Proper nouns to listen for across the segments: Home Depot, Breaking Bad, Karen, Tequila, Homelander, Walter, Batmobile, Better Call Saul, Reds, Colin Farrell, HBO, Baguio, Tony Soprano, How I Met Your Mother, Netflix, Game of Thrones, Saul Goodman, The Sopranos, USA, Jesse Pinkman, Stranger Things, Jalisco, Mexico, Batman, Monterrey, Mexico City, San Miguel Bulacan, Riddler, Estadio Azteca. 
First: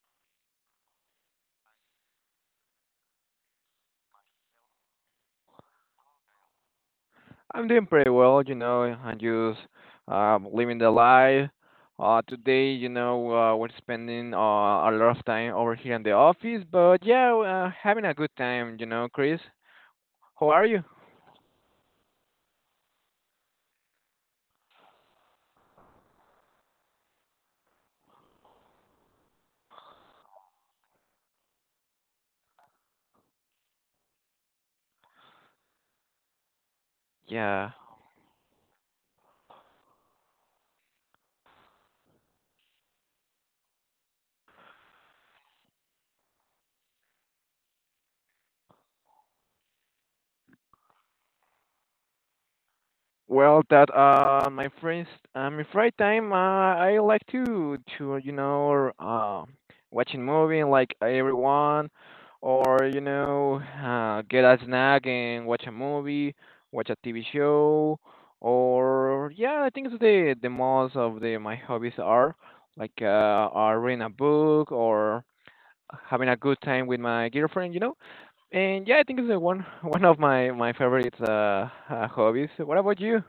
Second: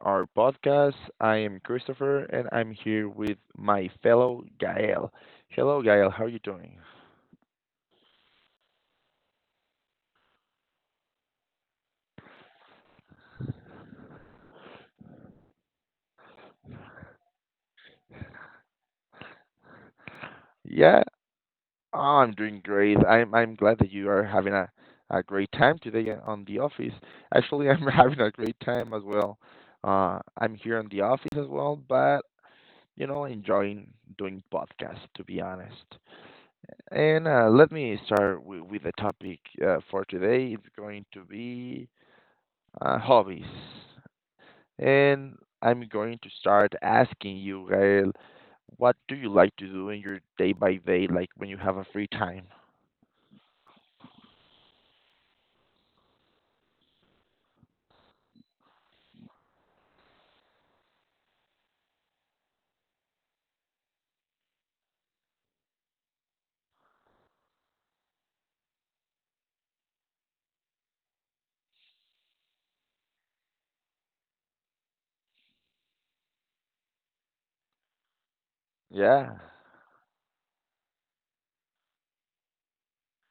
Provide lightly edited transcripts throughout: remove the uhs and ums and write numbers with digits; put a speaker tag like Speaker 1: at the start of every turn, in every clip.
Speaker 1: our podcast. I am Christopher and I'm here with my fellow Gael. Hello Gael, how are you doing?
Speaker 2: I'm doing pretty well, you know. I'm just living the life. Today, we're spending a lot of time over here in the office, but yeah, having a good time, you know, Chris. How are you?
Speaker 1: Yeah, oh, I'm doing great. I'm glad that you are having a great time today on the office. Actually, I'm having a great time as well. I'm here on the office as well, but you know, enjoying doing podcasts to be honest. And
Speaker 2: Yeah.
Speaker 1: Let me start with the topic for today. It's going to be hobbies. And I'm going to start asking you, Gael, what do you like to do in your day by day, like when you have a free time?
Speaker 2: Well, that my friends, my free time, I like to watching movie like everyone, or get a snack and watch a movie, watch a TV show, or yeah, I think it's the most of the my hobbies are like are reading a book or having a good time with my girlfriend, you know. And yeah, I think it's
Speaker 1: Yeah.
Speaker 2: the one one of my favorite hobbies. What about you?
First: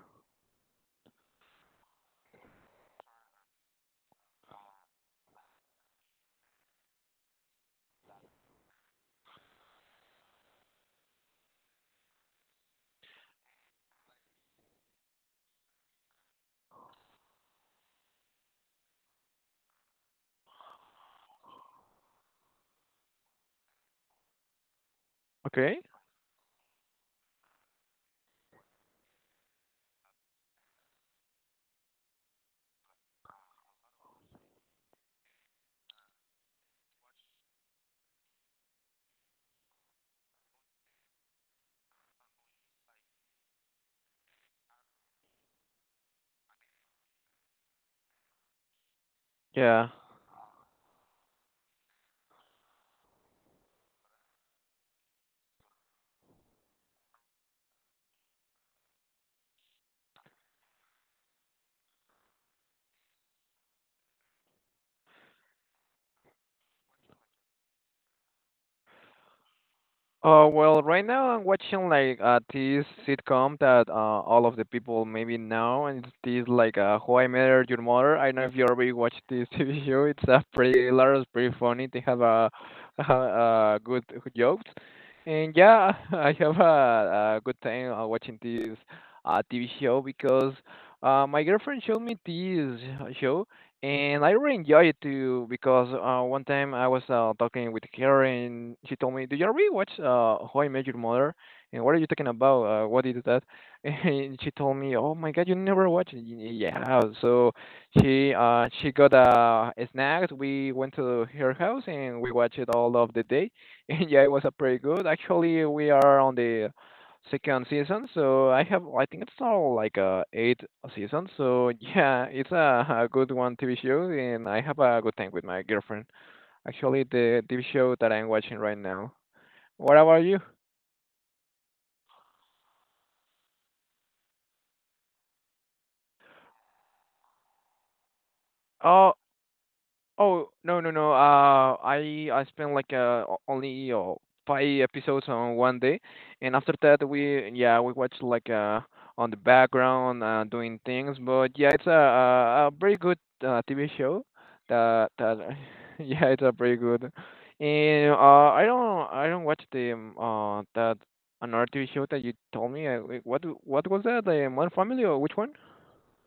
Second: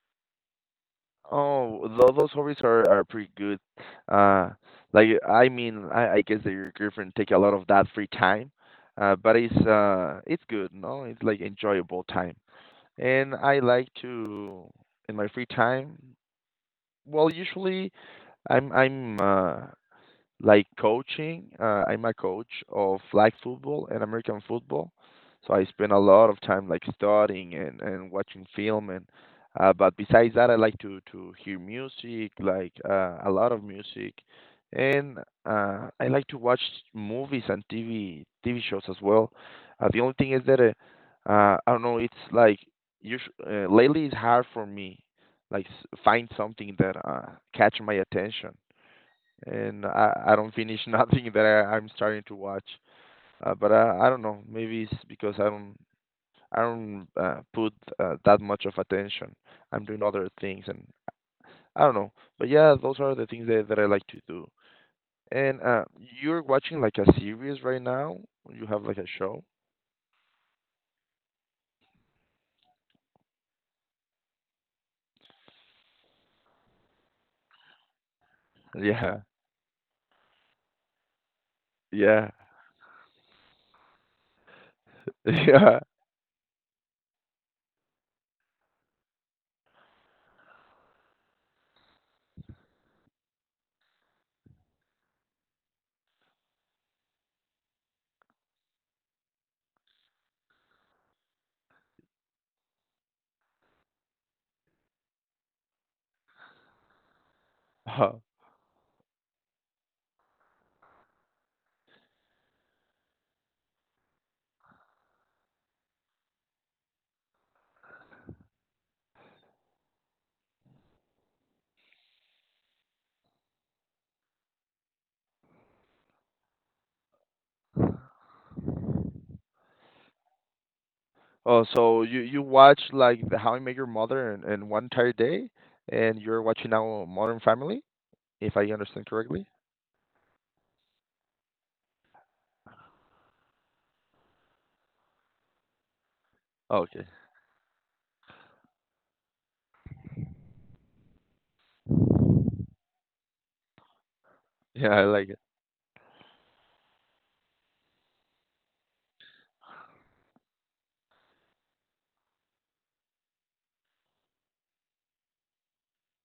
Speaker 1: Oh, those hobbies are pretty good. Uh, like I mean, I guess that your girlfriend take a lot of that free time, but it's good, no? It's like enjoyable time. And I like to in my free time. Well, usually I'm like coaching. I'm a coach of flag football and American football, so I
Speaker 2: Okay.
Speaker 1: spend a lot of time like studying and watching film and. But besides that, I like to hear music, like a lot of music, and I like to watch movies and TV shows as well. The only thing is that I don't know. It's like usu lately it's hard for me, like find something that catch my attention and
Speaker 2: Yeah.
Speaker 1: I don't finish nothing that I'm starting to watch. But I don't know. Maybe it's because I don't put that much of attention. I'm doing other things, and I don't know. But yeah, those are the things that I like to do. And You're watching like a series right now. You have like a show.
Speaker 2: Well, right now I'm watching like this sitcom that all of the people maybe know, and it's this like How I Met Your Mother. I don't know if you already watched
Speaker 1: Yeah,
Speaker 2: this TV show. It's pretty hilarious, pretty funny. They have
Speaker 1: yeah,
Speaker 2: a good jokes, and
Speaker 1: yeah.
Speaker 2: yeah, I have a good time watching this TV show because my girlfriend showed me this show, and I really enjoy it too because one time I was talking with Karen. She told me, "Do you already watch How I Met Your Mother? And what are you talking about? What is that?" And she told me, "Oh my God, you never watched it?" Yeah, so
Speaker 1: Oh,
Speaker 2: she got snacks. We went to her house and we watched it all of the day, and yeah, it was a pretty good. Actually, we are on the second season. So I have, I think it's all like eight seasons. So yeah, it's a good one TV show, and I have a good time with my girlfriend. Actually, the TV show that I'm watching right now. What about you?
Speaker 1: oh, so you watch like the How I Met Your Mother in one entire day, and you're watching now Modern Family, if I understand
Speaker 2: Oh,
Speaker 1: correctly.
Speaker 2: oh, no, no, no. I spent like only five episodes on one day, and after that
Speaker 1: Okay.
Speaker 2: we yeah we watched like on the background doing things. But yeah, it's a very good TV show.
Speaker 1: Yeah, I
Speaker 2: That
Speaker 1: like
Speaker 2: that
Speaker 1: it.
Speaker 2: yeah, it's a very good. And I don't watch the that another TV show that you told me. Wait, what was that? The Modern Family or which one?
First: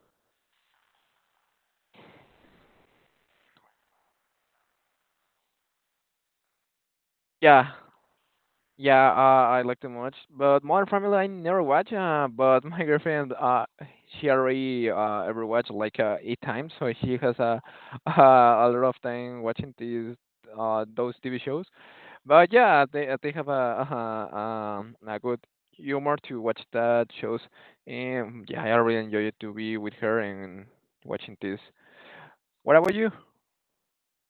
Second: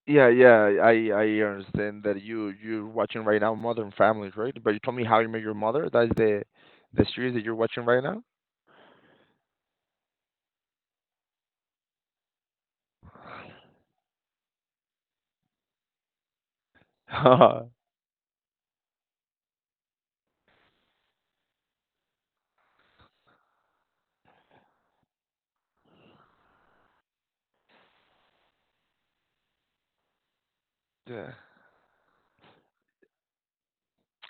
Speaker 1: Yeah, yeah, I understand that you're watching right now Modern Family, right? But you told me How You Met Your Mother. That's the series that you're
Speaker 2: Yeah.
Speaker 1: watching right now.
Speaker 2: Yeah, I like them much, but Modern Family I never watch. But my girlfriend, she already ever watched like eight times, so she has a uh, a lot of time watching these those TV shows. But yeah, they have a a good humor to watch that shows, and yeah, I really enjoy it to be with her and
Speaker 1: Yeah,
Speaker 2: watching this. What about you?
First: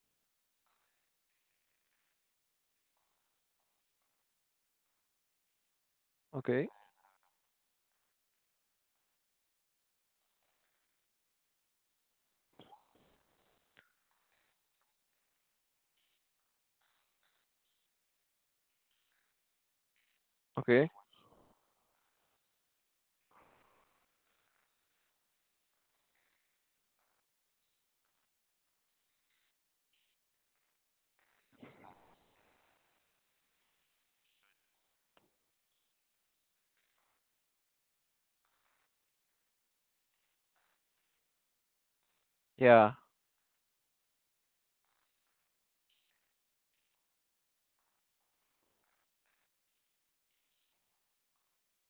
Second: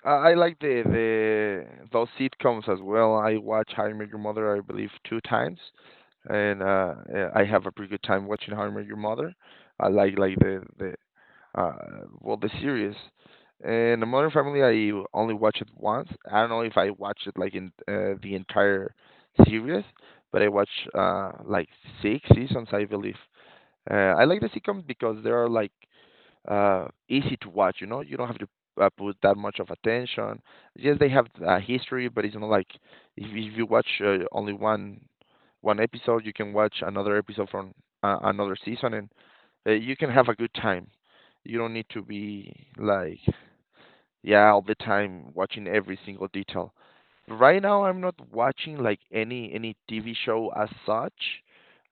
Speaker 1: I like the those sitcoms as well. I watch How You Met Your Mother, I believe, two times, and
Speaker 2: Okay,
Speaker 1: yeah, I have a pretty good time watching How I Met Your Mother. I like the uh, well, the series. And the Modern Family, I only watched it once. I don't know if I watched it like in the entire series, but I watched
Speaker 2: okay,
Speaker 1: like six seasons, I believe. I like the sitcoms because they are like easy to watch. You know, you don't have to put that much of attention. Yes, they have a history, but it's not like if you watch only one episode, you can watch another episode from another season, and you can have a good time. You don't need to be
Speaker 2: yeah,
Speaker 1: like, yeah, all the time watching every single detail. Right now, I'm not watching like any TV show as such,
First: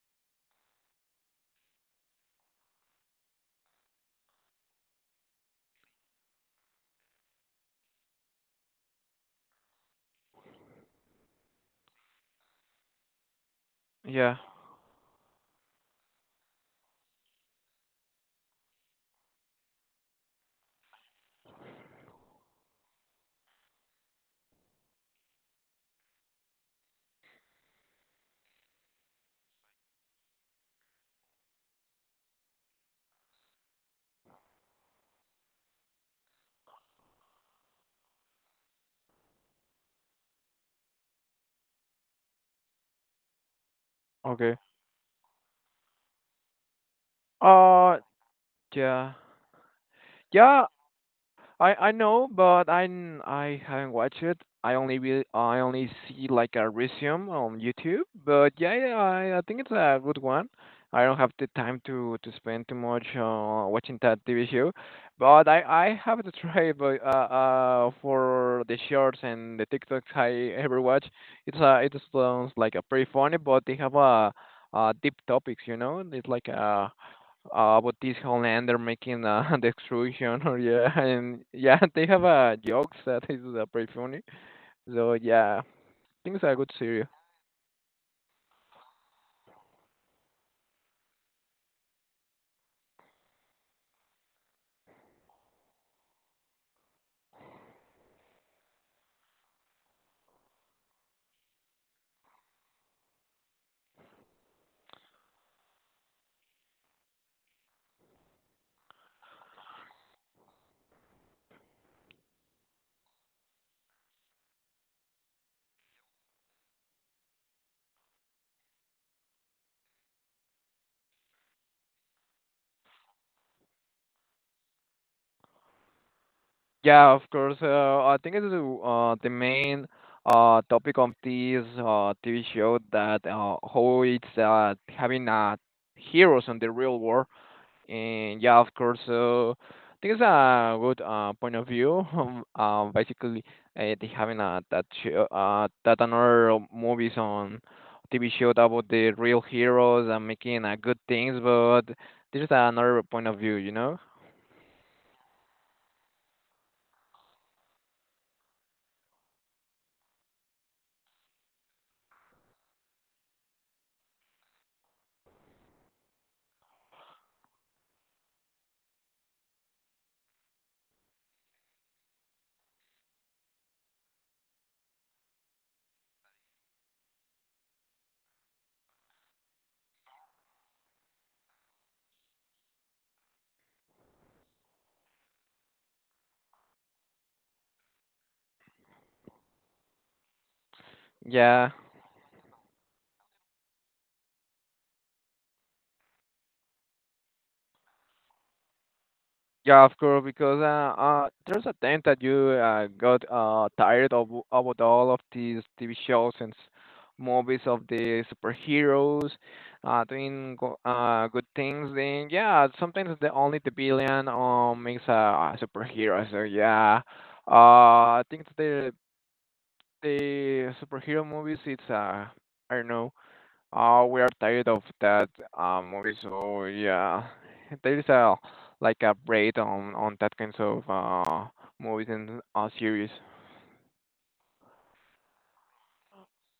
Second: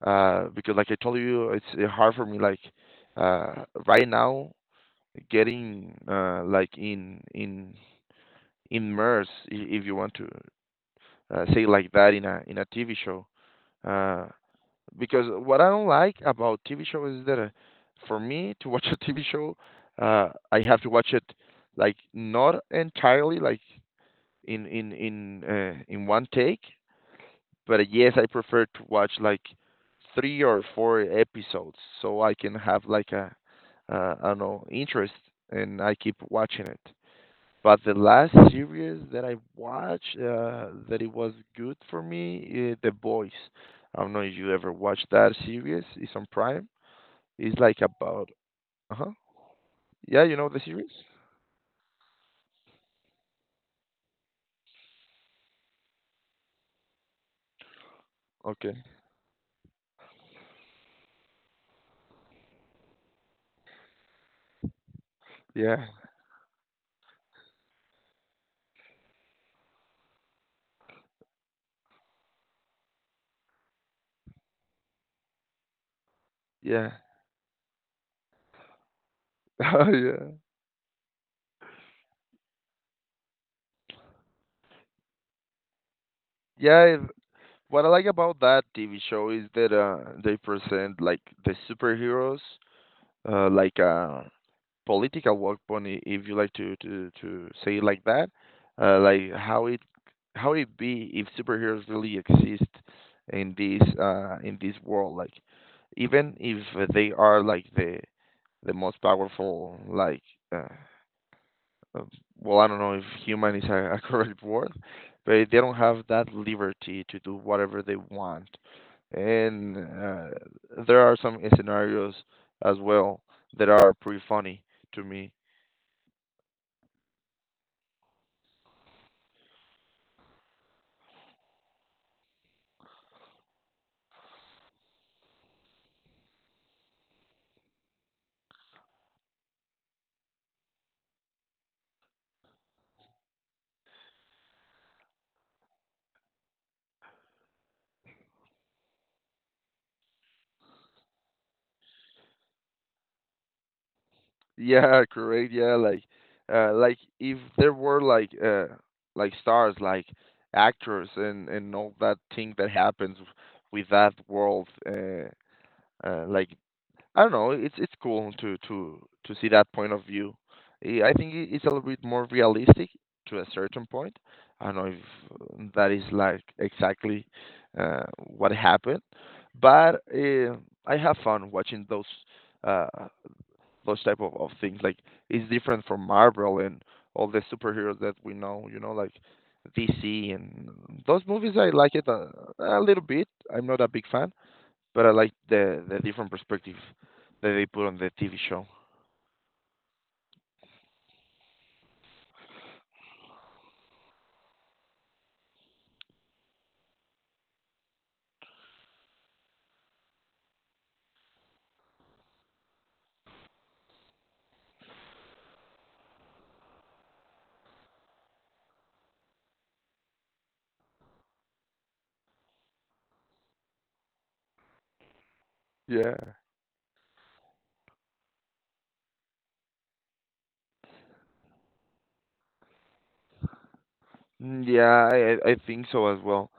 Speaker 1: because like I told you, it's hard for me like right now getting like in immersed, if you want to say like that in a TV show. Uh,
Speaker 2: yeah,
Speaker 1: because what I don't like about TV shows is that for me to watch a TV show, I have to watch it like not entirely like in one take, but yes, I prefer to watch like three or four episodes so I can have like a I don't know interest and I keep watching it. But the last series that I watched that it was good for me, The Boys. I don't know if you
Speaker 2: okay.
Speaker 1: ever watched that series. It's on Prime. It's like
Speaker 2: Uh,
Speaker 1: about,
Speaker 2: yeah.
Speaker 1: uh-huh. Yeah, you know the
Speaker 2: Yeah,
Speaker 1: series?
Speaker 2: I know, but I haven't watched it. I only see like a resume on YouTube. But
Speaker 1: Okay.
Speaker 2: yeah, yeah, I think it's a good one. I don't have the time to spend too much watching that TV show, but I
Speaker 1: Yeah.
Speaker 2: I have to try. But for the shorts and the TikToks I ever watch, it sounds like a pretty funny, but they have a deep topics. You know, it's like
Speaker 1: Yeah.
Speaker 2: a but this Homelander making the
Speaker 1: Oh yeah.
Speaker 2: extrusion or yeah and yeah they have jokes that is pretty funny so yeah I think it's a good
Speaker 1: Yeah,
Speaker 2: series.
Speaker 1: what I like about that TV show is that they present like the superheroes, like political weapon, if you like to say it like that. Like how it be if superheroes really exist in this world. Like even if they are like the most powerful like uh, uh, well I don't know if human is a correct word, but they don't have that liberty to do whatever they want and there are some scenarios as well that are pretty funny to me.
Speaker 2: Yeah, of course, I think it's the main topic of this TV show that how it's having heroes in the real world. And yeah, of course. So I think it's a good point of view. Basically, they having a that show, that another movies on TV show about the real heroes and making good things, but this is another point of view, you know?
Speaker 1: Yeah, correct. Yeah, like if there were like stars like actors and all that thing that happens with that world like I don't know, it's cool to see that point of view. I think it's a little bit more realistic to a certain point. I don't know if that is like exactly what happened, but I have fun watching uh those type of things. Like it's different from Marvel and all the superheroes that we know. You know, like DC and those movies.
Speaker 2: Yeah.
Speaker 1: I like it a little bit. I'm not a big fan, but I like the different perspective that they put on the TV show.
Speaker 2: Yeah, of course, because there's a time that you got tired of about all of these TV shows and movies of the superheroes doing go good things. Then yeah, sometimes the only the villain makes a superhero. So yeah, I think the superhero movies it's I don't know we are tired of that movie,
Speaker 1: Yeah.
Speaker 2: so yeah, there is a like a break on that kinds of movies and series.
Speaker 1: Mm, yeah, I think so as well.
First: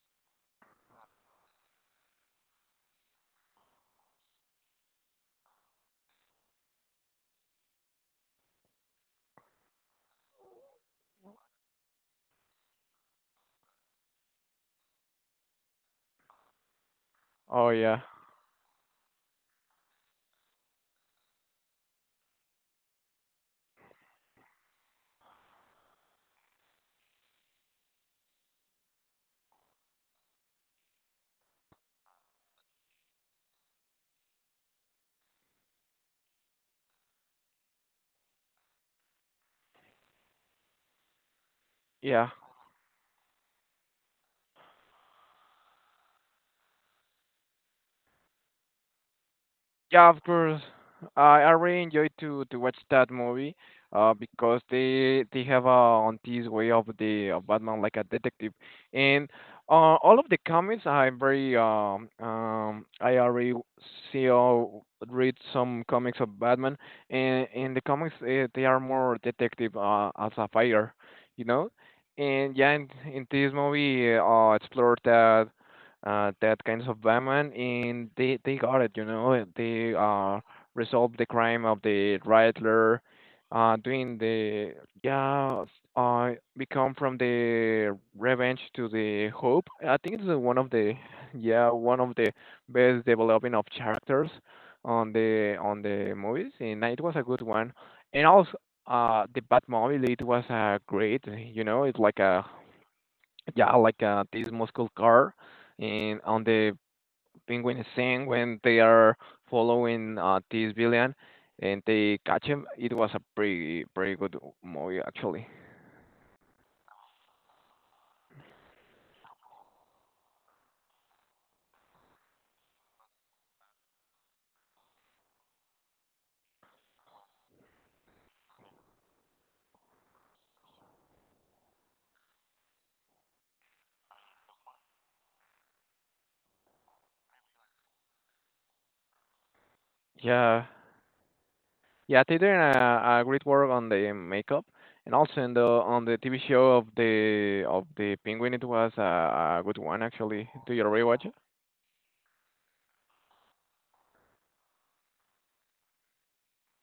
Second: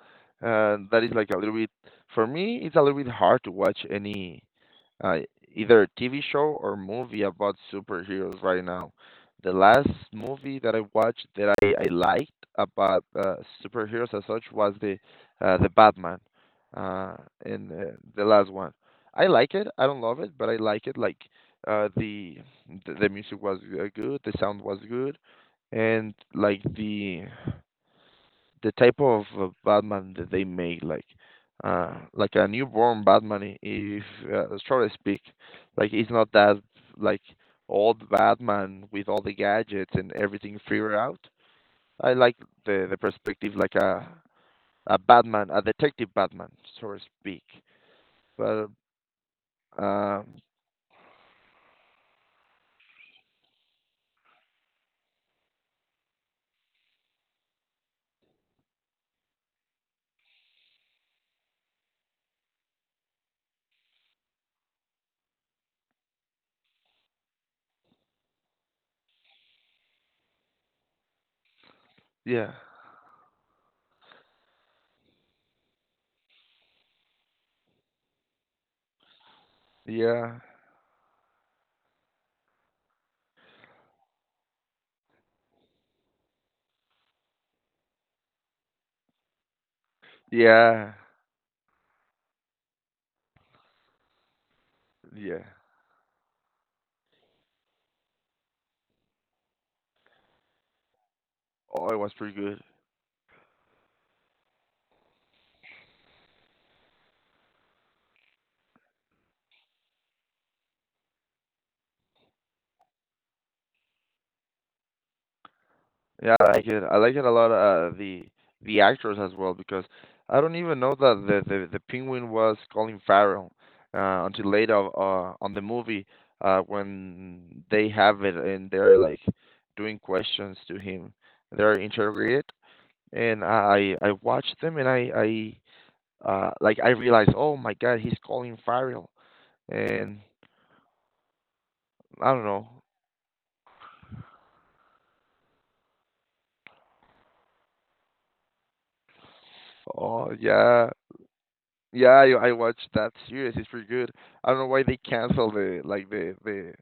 Speaker 1: That is like a little bit for me. It's a little bit hard to watch any uh, either TV show or movie about superheroes right now. The last movie that I watched that I liked about superheroes as such was the Batman, uh,
Speaker 2: Oh
Speaker 1: and
Speaker 2: yeah,
Speaker 1: the last one. I like it. I don't love it, but I like it. Like uh, the, the music was good, the sound was good, and like the type of Batman that they make, like a newborn Batman, if short speak, like it's not that like old Batman with all the gadgets and everything figured out. I
Speaker 2: yeah.
Speaker 1: like the perspective like a Batman, a detective Batman, so to speak. But
Speaker 2: Yeah, of
Speaker 1: um,
Speaker 2: course. I really enjoy to watch that movie, because they have a on this way of the of Batman like a detective, and all of the comics I'm very I already see or read some comics of Batman, and in the comics they are more detective as a fighter, you know,
Speaker 1: yeah,
Speaker 2: and yeah, in this movie explore that that kinds of Batman, and they got it. You know, they
Speaker 1: yeah,
Speaker 2: resolved the crime of the Riddler, uh, doing the yeah, become from the revenge to the hope. I think it's one of
Speaker 1: yeah,
Speaker 2: the yeah one of the best developing of characters
Speaker 1: yeah.
Speaker 2: on the movies, and it was a good one. And also, the Batmobile it was great. You know,
Speaker 1: Oh, it
Speaker 2: it's
Speaker 1: was
Speaker 2: like
Speaker 1: pretty
Speaker 2: a
Speaker 1: good.
Speaker 2: yeah, like this muscle car, and on the penguin scene when they are following this villain and they catch him, it was a pretty good movie actually.
Speaker 1: Yeah, I like it. I like it a lot. The actors as well because I don't even know that the the penguin was Colin Farrell until later on the movie when they have it and they're like doing questions to him. They're interrogated and I watched them and I like I realized oh my God he's Colin Farrell and
Speaker 2: Yeah, yeah,
Speaker 1: I
Speaker 2: they
Speaker 1: don't
Speaker 2: did
Speaker 1: know.
Speaker 2: a great work on the makeup, and also in the on the TV show of the penguin, it was a good one
Speaker 1: Oh
Speaker 2: actually. Do you
Speaker 1: yeah.
Speaker 2: rewatch it?
Speaker 1: Yeah, I watched that series. It's pretty good. I don't know why they canceled the like the the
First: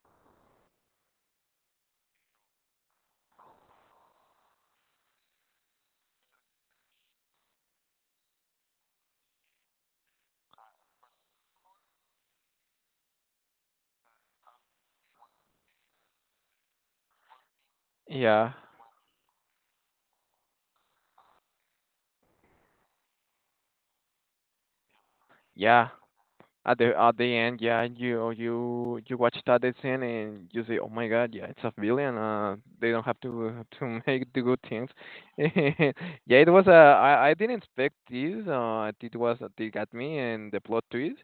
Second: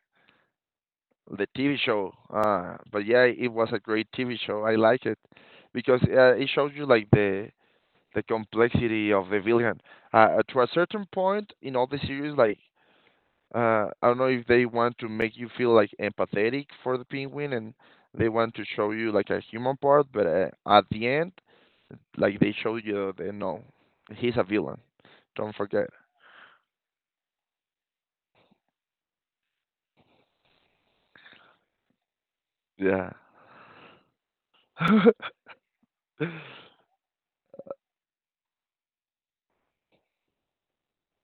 Speaker 1: the TV show. But yeah, it was a great TV show. I like it because it shows you like the complexity of the villain. To a certain point in all the series, like I don't know if they want to make you feel like empathetic for the penguin and they
Speaker 2: Yeah,
Speaker 1: want to show you like a human part, but at the end, like they show you the no, he's a villain. Don't forget.
Speaker 2: yeah. At the end, yeah, you watch that scene and you say, "Oh my God, yeah, it's a villain. They don't
Speaker 1: Yeah.
Speaker 2: have to make the good things." Yeah, it was. A I didn't expect this. It was they got me and the plot twist.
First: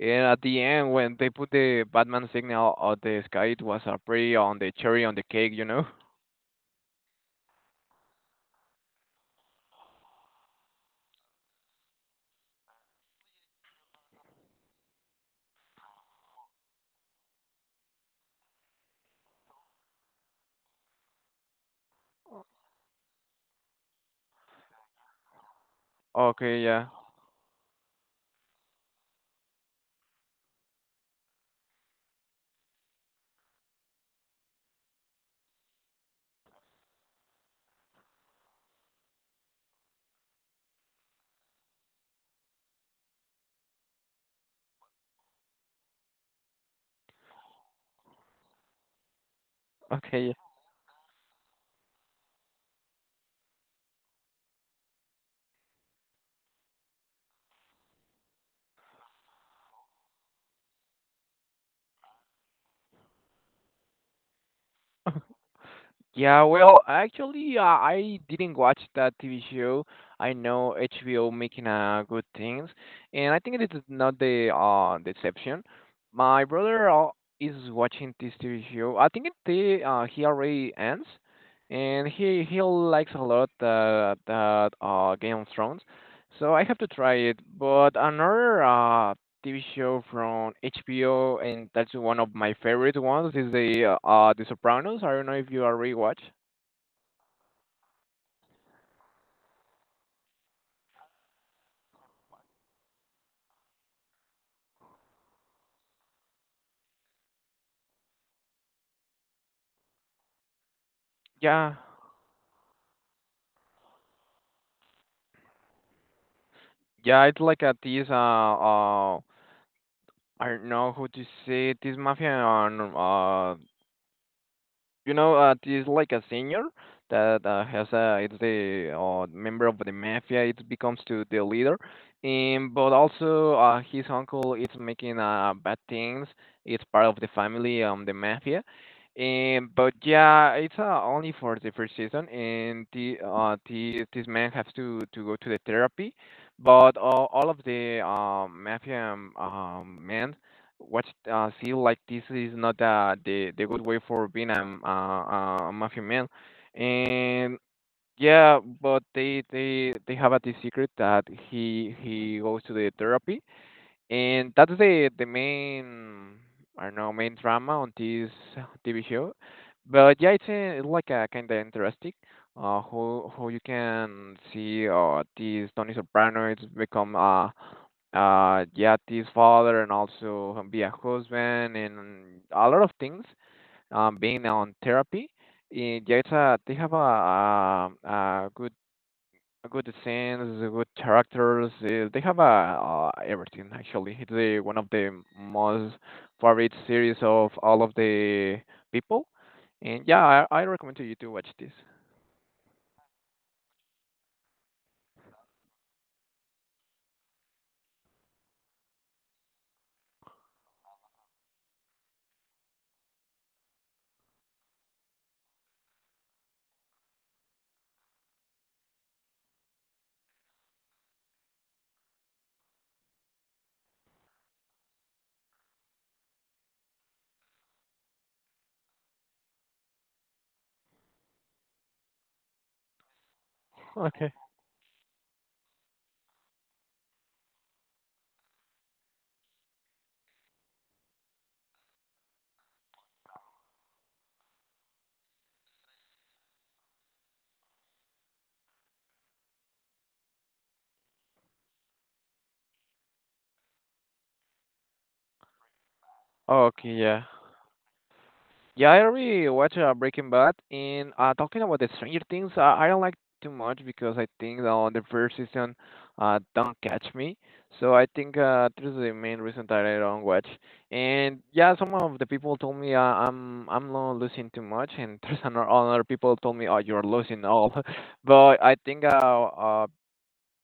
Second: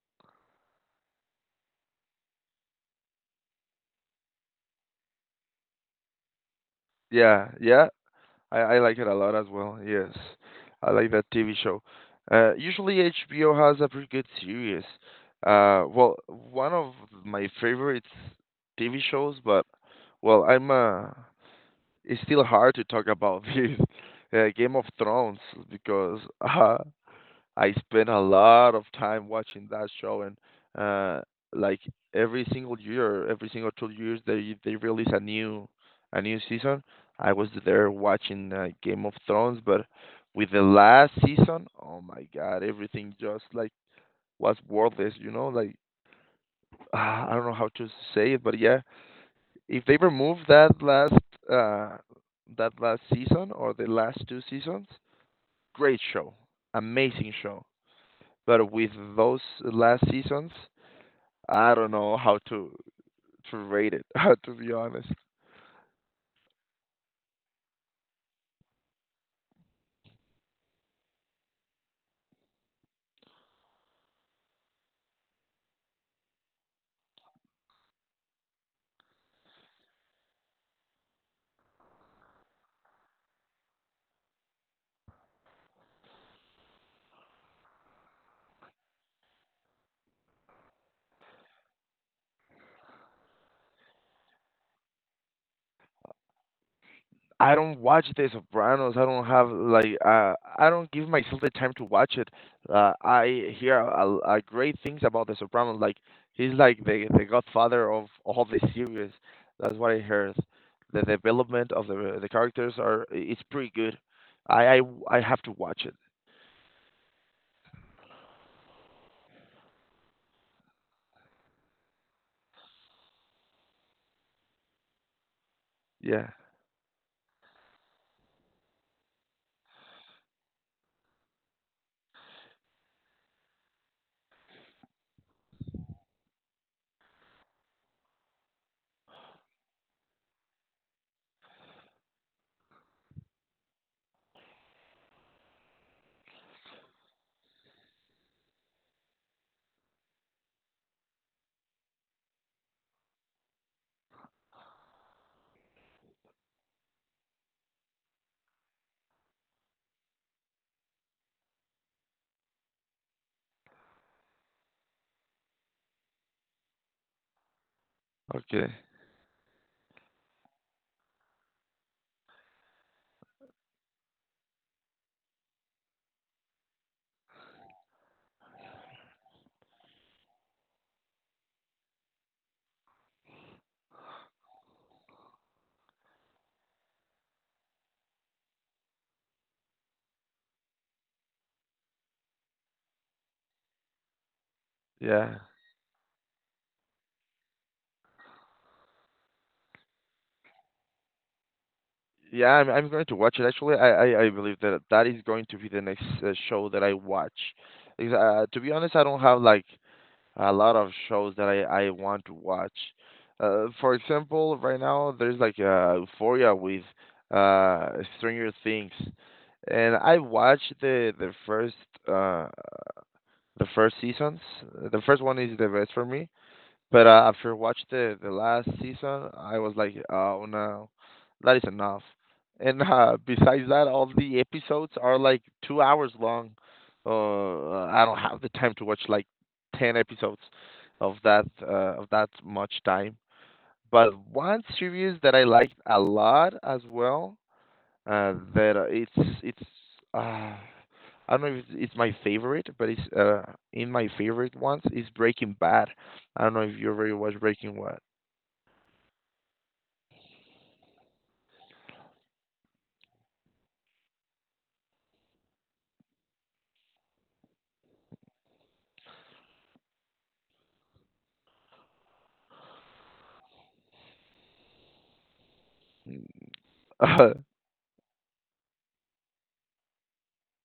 Speaker 2: And at the end, when they put the Batman signal on the sky, it was a pretty on the cherry on the cake, you know?
Speaker 1: Yeah, yeah. I like it a lot as well. Yes, I like that TV show. Usually HBO has a pretty good series. Well, one of my favorite TV shows, but well, I'm it's still hard to talk about this Game of Thrones because
Speaker 2: Okay, yeah.
Speaker 1: I spent a lot of time watching that show, and uh, like every single year, every single 2 years, they release a new season. I was there watching Game of Thrones, but with the last season, oh my God, everything just like was worthless. You know, like I don't know how to say it, but yeah, if they
Speaker 2: Okay, yeah.
Speaker 1: remove uh, that last season or the last two seasons, great show, amazing show but with those last seasons, I don't know how to rate it. To be honest,
Speaker 2: Yeah, well, actually, I didn't watch that TV show. I know HBO making good things, and I think it is not the exception. My brother is watching this TV show. I think it the he already ends, and he likes a lot that Game of Thrones, so I have to try it. But another TV show from HBO, and that's one of my favorite ones. Is The Sopranos. I don't know if you already watch.
Speaker 1: I don't watch The Sopranos. I don't have like I don't give myself the time to watch it. I hear a great things about The Sopranos. Like he's like the godfather of all the series. That's what I heard. The development
Speaker 2: Yeah,
Speaker 1: of the characters are it's pretty good. I I I have to watch it.
Speaker 2: yeah, it's like a this I don't know how to say it, this mafia and you know, he's like a
Speaker 1: Yeah.
Speaker 2: senior that has a it's the member of the mafia. It becomes to the leader, and but also his uncle is making bad things. It's part of the family, the mafia. And but yeah, it's only for the first season, and the this man has to go to the therapy, but all of the mafia men what's feel like this is not the good way for being a, a mafia man, and yeah, but they have a this secret that he goes to the therapy, and that's the main I don't know main drama on this
Speaker 1: Okay.
Speaker 2: TV show, but yeah, it's, a, like a kind of interesting. How you can see this Tony Soprano it's become Yati's father and also be a husband and a lot of things being on therapy in Yaita they have a good scenes good characters they have a, everything actually it's the, one of the
Speaker 1: Yeah.
Speaker 2: most favorite series of all of the people and yeah I recommend to you to watch this.
Speaker 1: Yeah, I'm going to watch it. Actually, I believe that that is going to be the next show that I watch. Because, to be honest, I don't have like a lot of shows that I want to watch. For example, right now there's like, Euphoria with, Stranger Things, and I watched uh the first seasons. The first one is the best for me. But, after watch the last season, I was like, "Oh, no, that is enough." Besides that, all
Speaker 2: Okay.
Speaker 1: the episodes are, like, 2 hours long. I don't have the time to watch, like, 10 episodes of that much time. But one series that I liked a lot as well, that, it's, ah I don't know if it's my favorite, but it's in my favorite ones is Breaking Bad. I don't know if
Speaker 2: Okay,
Speaker 1: you ever
Speaker 2: yeah.
Speaker 1: watched Breaking
Speaker 2: Yeah, I already watched Breaking Bad, and talking about the Stranger Things, I don't like too much because I think that on the first season, don't catch me. So I think this is the main reason that I don't watch. And yeah, some of the people told me I'm not losing too much, and there's another, other people told me, oh, you're
Speaker 1: Bad.
Speaker 2: losing all. But I think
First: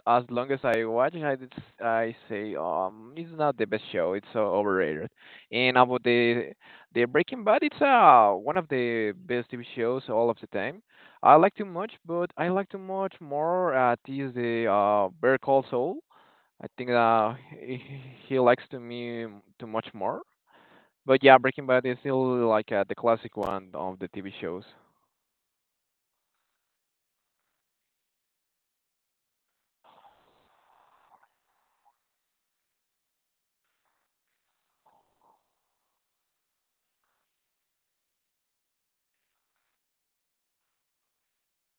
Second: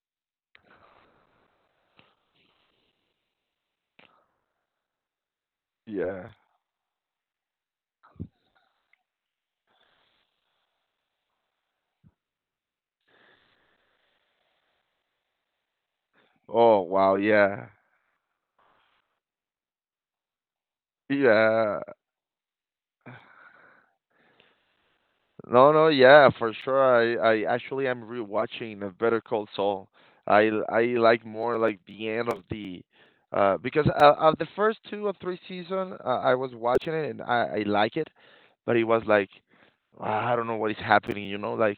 Speaker 2: as long as I watch it, I, I say it's not the best show. It's so overrated. And about
Speaker 1: Yeah.
Speaker 2: the Breaking Bad, it's one of the best TV shows all of the time. I like too much, but I like too much more. Is the Better Call Saul. I
Speaker 1: Oh
Speaker 2: think
Speaker 1: wow, yeah.
Speaker 2: he, he likes to me too much more. But yeah, Breaking
Speaker 1: Yeah.
Speaker 2: Bad is still like the classic one of the TV shows.
Speaker 1: No, no, yeah, for sure. I actually am rewatching of Better Call Saul. I like more like the end of the, because, of the first two or three season, I was watching it and I like it, but it was like, "Ah, I don't know what is happening, like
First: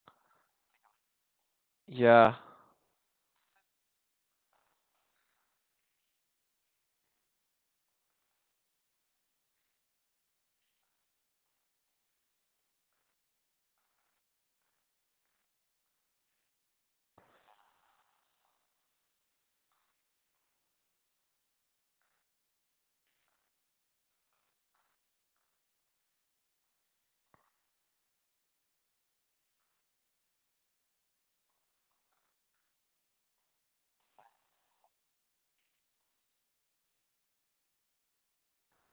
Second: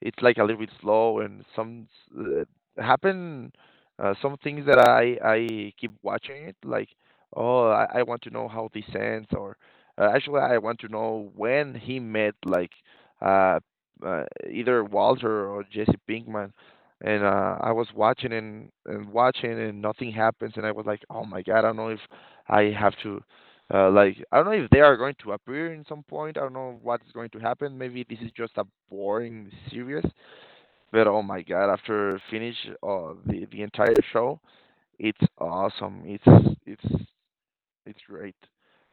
Speaker 1: it's like a little bit slow, and some s-
Speaker 2: Yeah,
Speaker 1: happen, some things that I keep watching it, like, oh, I want to know how this ends, or actually I want to know when he met, like, uh, uh, either Walter or Jesse Pinkman." And I was watching, and watching, and nothing happens. And I was like, "Oh my God, I don't know if I have to, like, I don't know if they are going to appear in some point. I don't know what's going to happen. Maybe this is just a boring series." But oh my God, after finish, the entire show, it's awesome. It's great.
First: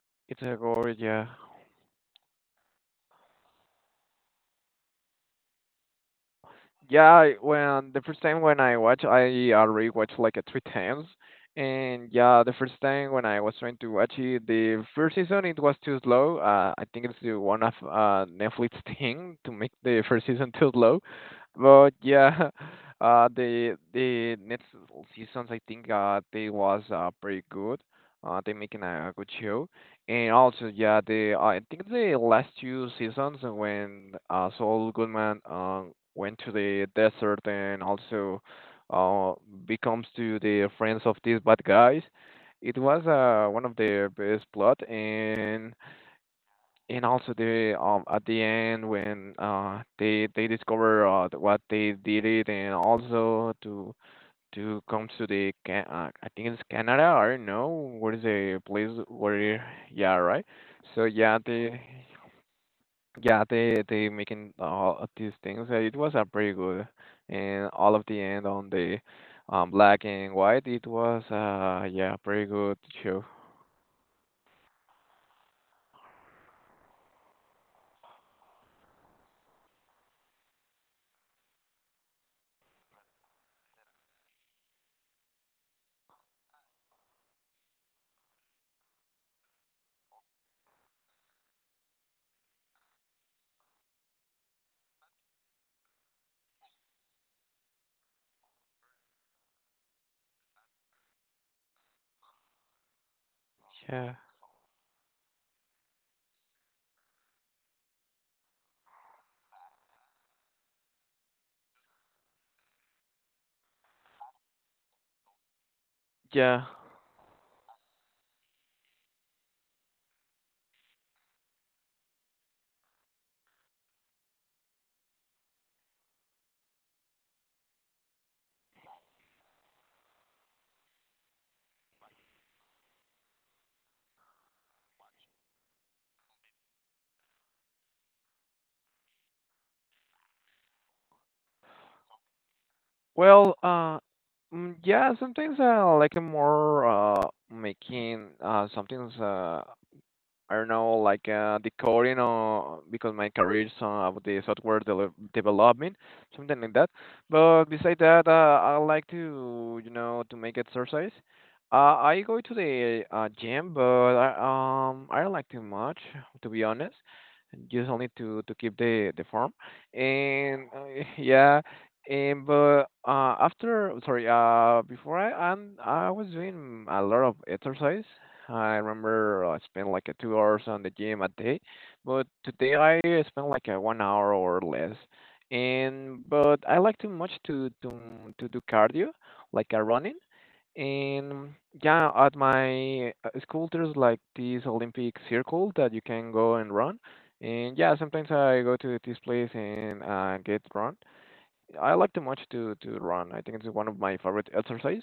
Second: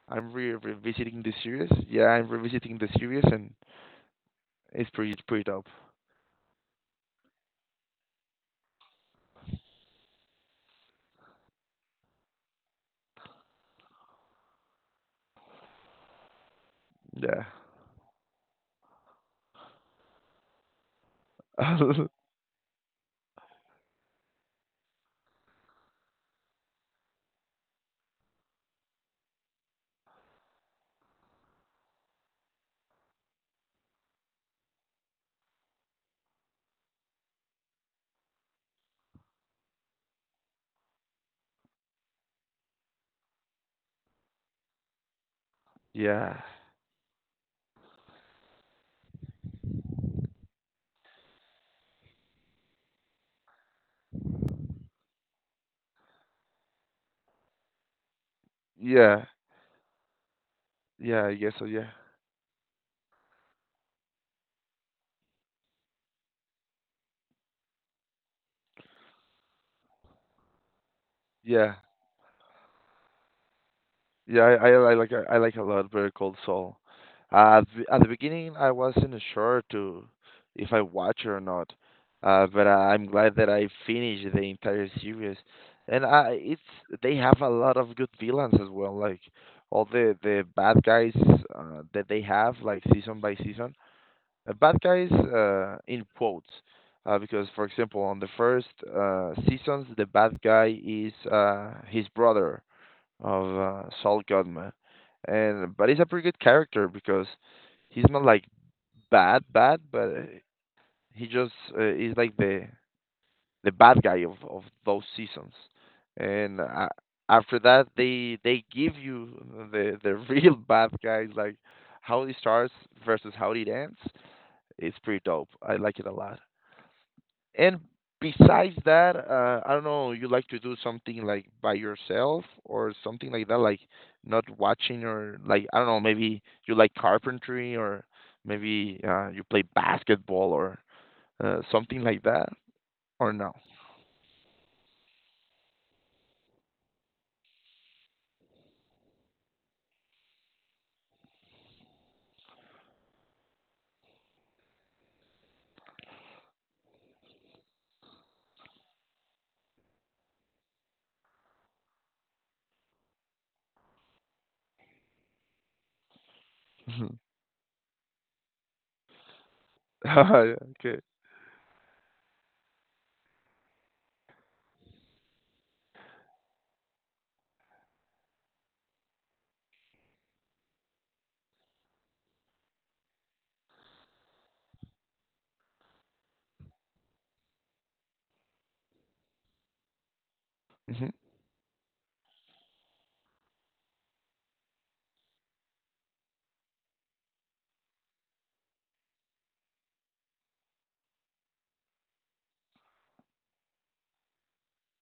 Speaker 1: I'm
Speaker 2: it's
Speaker 1: re-
Speaker 2: a gore.
Speaker 1: revisiting
Speaker 2: Yeah.
Speaker 1: the series. Yeah, I'm revisiting the series, and it's pretty dope.
Speaker 2: Yeah, when the first time when I watch, I already watched like three times, and yeah, the first time when I was trying to watch it, the first season it was too slow. I think it's the
Speaker 1: Yeah.
Speaker 2: one of Netflix thing to make the first season too slow, but yeah, the next seasons I think they was pretty good. They making a good show. And also, yeah, the I think the last two seasons when Saul Goodman went to the desert and also uh, becomes to the friends of these bad guys, it was one of the best plot, and
Speaker 1: Yeah.
Speaker 2: and also the, at the end when they discover what they did it, and also to come to the— Can I think it's Canada. I don't know what is the place
Speaker 1: Yeah.
Speaker 2: where. Yeah, right. So
Speaker 1: Yeah, I
Speaker 2: yeah,
Speaker 1: guess so,
Speaker 2: they,
Speaker 1: yeah.
Speaker 2: yeah, they making all of these things. It was a pretty good, and all of the end on the black and white. It was
Speaker 1: Yeah.
Speaker 2: yeah, pretty good show.
Speaker 1: Yeah, I like a lot Better Call Saul. At the beginning, I wasn't sure to if I watch it or not, but I'm glad that I finished the entire series. And I, it's they have a lot of good villains as well, like all the bad guys, that they have, like season by season. Bad guys, in quotes, because for example, on the first seasons, the bad guy is, his brother of,
Speaker 2: Yeah,
Speaker 1: Saul Goodman, and but he's a pretty good character because he's not like bad bad, but he just, is like the bad guy of those seasons, and
Speaker 2: yeah.
Speaker 1: after that, they give you the real bad guys, like how it starts versus how it ends. It's pretty dope. I like it a lot. And besides that, I don't know, you like to do something like by yourself or something like that, like not watching, or like I don't know, maybe you like carpentry, or maybe, you play basketball, or something like that, or no?
Speaker 2: Well, yeah, sometimes I like more making something's, I don't know, like, the or because my career is about the software development, something like that. But besides that, I like to make exercise. I go to the gym, but I don't like too much, to be honest.
Speaker 1: Mhm.
Speaker 2: Just only to keep the form, and,
Speaker 1: Okay.
Speaker 2: yeah, and but after, sorry, before I was doing a lot of exercise. I remember I spent like a 2 hours on the gym a day, but today I spent like a 1 hour or less. And but I like too much to do cardio, like a running.
Speaker 1: hmm
Speaker 2: And yeah, at my school there's like this Olympic circle that you can go and run. And yeah, sometimes I go to this place and get run. I like too much to run. I think it's one of my favorite exercise.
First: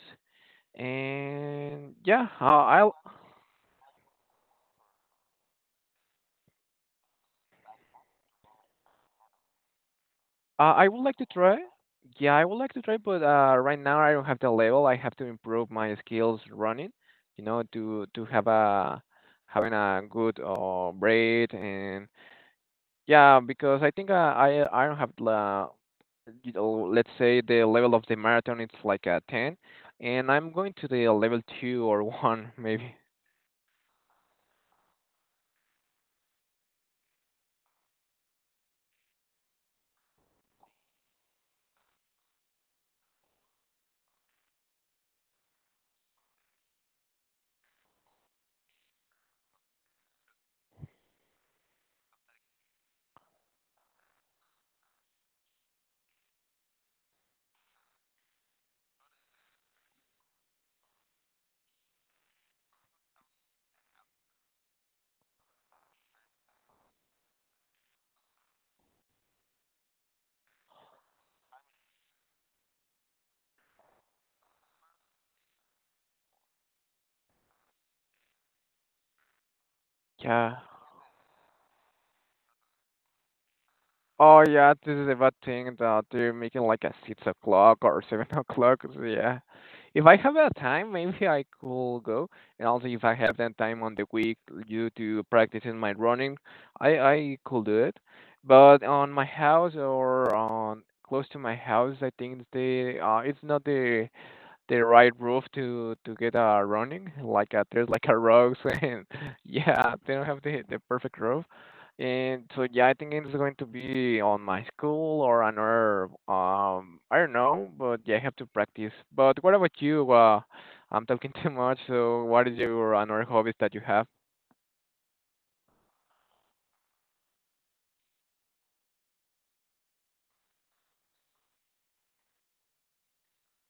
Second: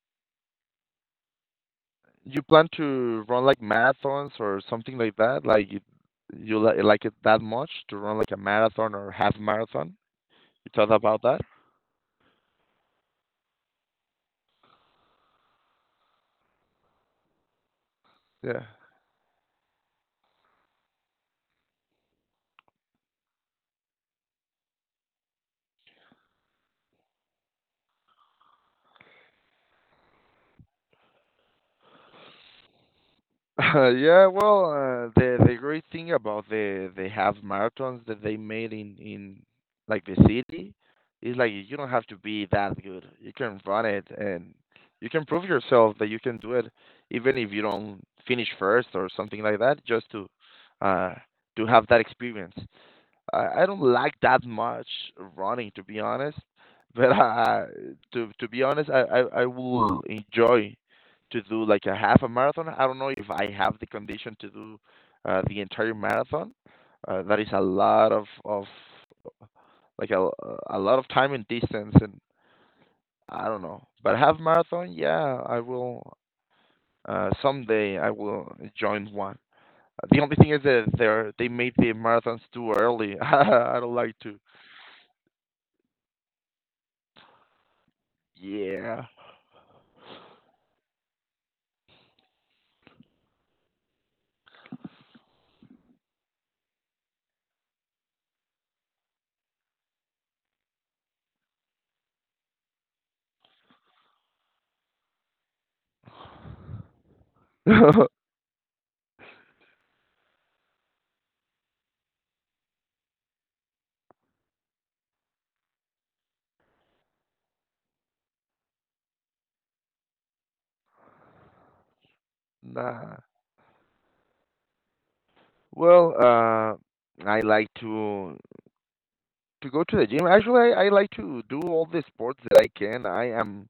Speaker 2: And yeah,
Speaker 1: You plan
Speaker 2: I...
Speaker 1: to run like marathons or something like that? Like you li like it that much to run like a marathon or half marathon? You
Speaker 2: I
Speaker 1: thought
Speaker 2: would like
Speaker 1: about
Speaker 2: to
Speaker 1: that?
Speaker 2: try. Yeah, I would like to try, but right now I don't have the level. I have to improve my skills running, to have
Speaker 1: Yeah.
Speaker 2: a having a good rate, and yeah, because I think I don't have the, you know, let's say the level of the marathon, it's like a 10, and I'm going to the level 2 or 1 maybe.
Speaker 1: Yeah, well, the great thing about the half marathons that they made in like, the city is, like, you don't have to be that good. You can run it and you can prove yourself that you can do it, even if you don't finish first or something like that, just uh to have that experience. I don't like that much running, to be honest. But I, to be honest, I will enjoy to do, like, a half a marathon. I don't know if I have the condition to do, the entire marathon. That is a lot of like a lot of time and distance, and I don't know. But half marathon, yeah, I will. Someday I will join one. The only thing is
Speaker 2: Yeah.
Speaker 1: that they made the marathons too early. I don't like to.
Speaker 2: Oh yeah, this is a bad thing that they're making like a 6 o'clock or seven o'clock. so
Speaker 1: Yeah.
Speaker 2: Yeah, if I have that time, maybe I could go. And also, if I have that time on the week due to practicing my running, I could do it. But on my house or on close to my house, I think they, it's not the right roof to get running, like, there's like a rocks and yeah, they don't have the perfect roof, and so, yeah, I think it's going to be on my school or another. I don't know, but yeah, I have to practice. But what about you? I'm talking too much, so what is your
Speaker 1: Nah.
Speaker 2: another hobbies that you have?
Speaker 1: Well, I like to go to the gym. Actually, I like to do all the sports that I can.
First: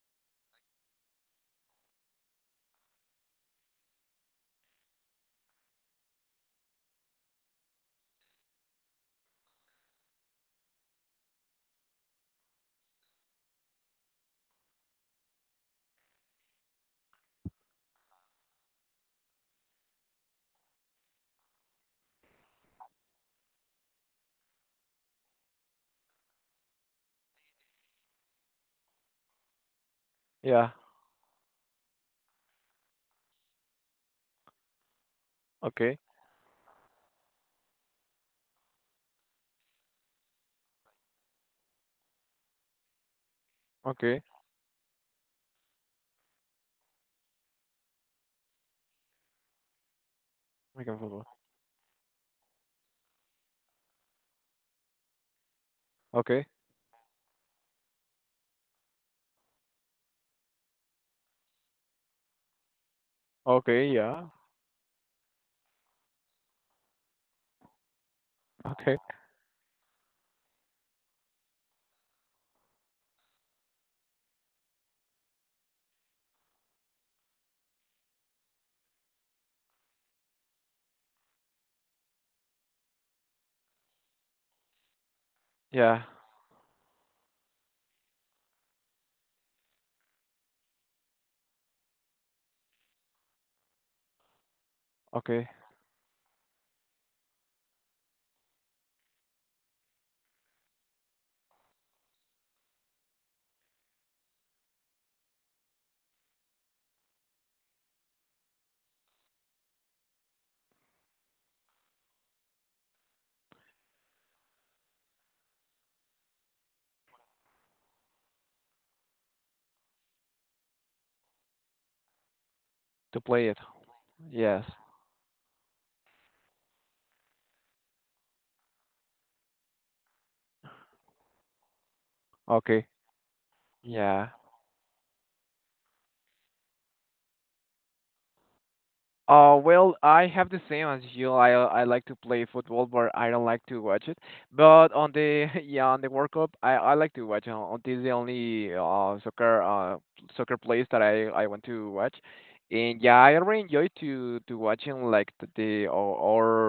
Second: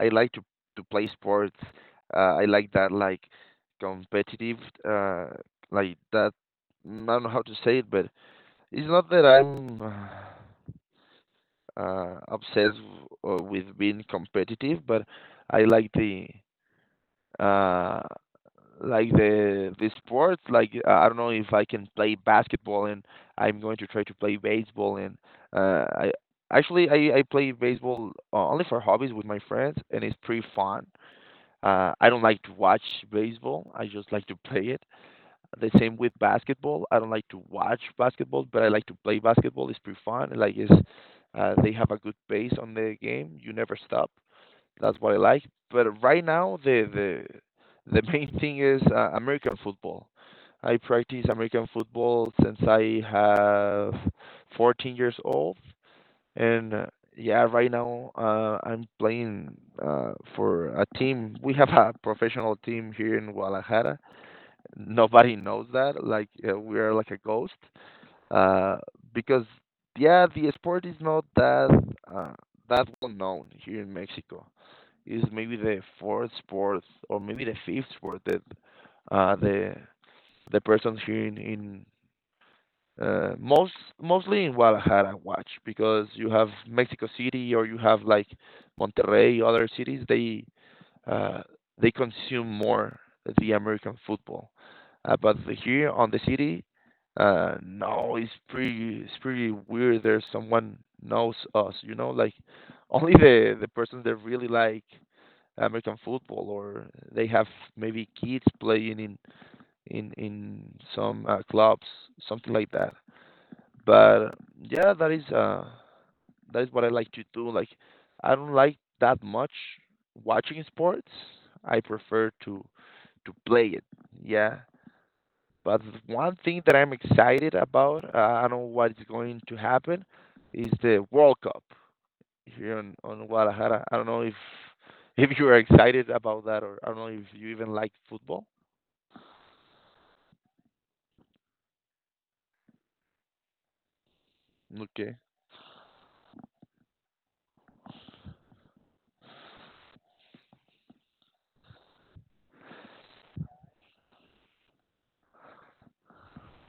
Speaker 1: I like to play sports. I like that, like, competitive, uh like that, I don't know how to say it, but it's not that I'm obsessed, with being competitive, but I like the uh like the sports, like, I don't know if I can play basketball, and I'm going to try to play baseball, and I actually, I play baseball, only for hobbies with my friends, and it's pretty
Speaker 2: Yeah.
Speaker 1: fun. I don't like to watch baseball, I just like to play it. The same
Speaker 2: Okay.
Speaker 1: with basketball. I don't like to watch basketball, but I like to play basketball. It's pretty fun. Like, it's they have a good pace on the game. You never stop.
Speaker 2: Okay.
Speaker 1: That's what I like. But right now, the main thing is, American football. I
Speaker 2: American football.
Speaker 1: practice American football since I have 14 years old,
Speaker 2: Okay.
Speaker 1: and yeah, right now, I'm playing, for a team. We have a professional team here in
Speaker 2: Okay.
Speaker 1: Guadalajara.
Speaker 2: Yeah.
Speaker 1: Nobody knows that. Like, we are like a ghost, uh,
Speaker 2: Okay.
Speaker 1: because yeah, the sport is not that, uh, that well known here in Mexico. It's maybe the fourth sport, or maybe the fifth sport that, uh, the the persons here in uh, most mostly in Guadalajara watch,
Speaker 2: Yeah.
Speaker 1: because you have Mexico City, or you have like Monterrey, other cities. Uh, they consume more the American football. But
Speaker 2: Okay.
Speaker 1: here on the city, no, it's pretty weird. There's someone knows us, you know, like, only the persons that really like American football, or they have maybe kids playing in some, clubs, something like that. But yeah, that is what I like to do. Like, I don't like that much watching sports. I prefer to
Speaker 2: To
Speaker 1: to
Speaker 2: play it.
Speaker 1: play it. Yeah.
Speaker 2: Yes.
Speaker 1: But one thing that I'm excited about, I don't know what is going to happen, is the World Cup here
Speaker 2: Okay.
Speaker 1: on Guadalajara. I don't know
Speaker 2: Yeah.
Speaker 1: if if you are excited about that, or I don't know if you even like football.
Speaker 2: Well, I have the same as you. I like to play football, but I don't like to watch it. But on
Speaker 1: Okay.
Speaker 2: the yeah, on the World Cup, I like to watch. This is the only soccer place that I want to watch, and yeah, I really enjoy to watching like the our,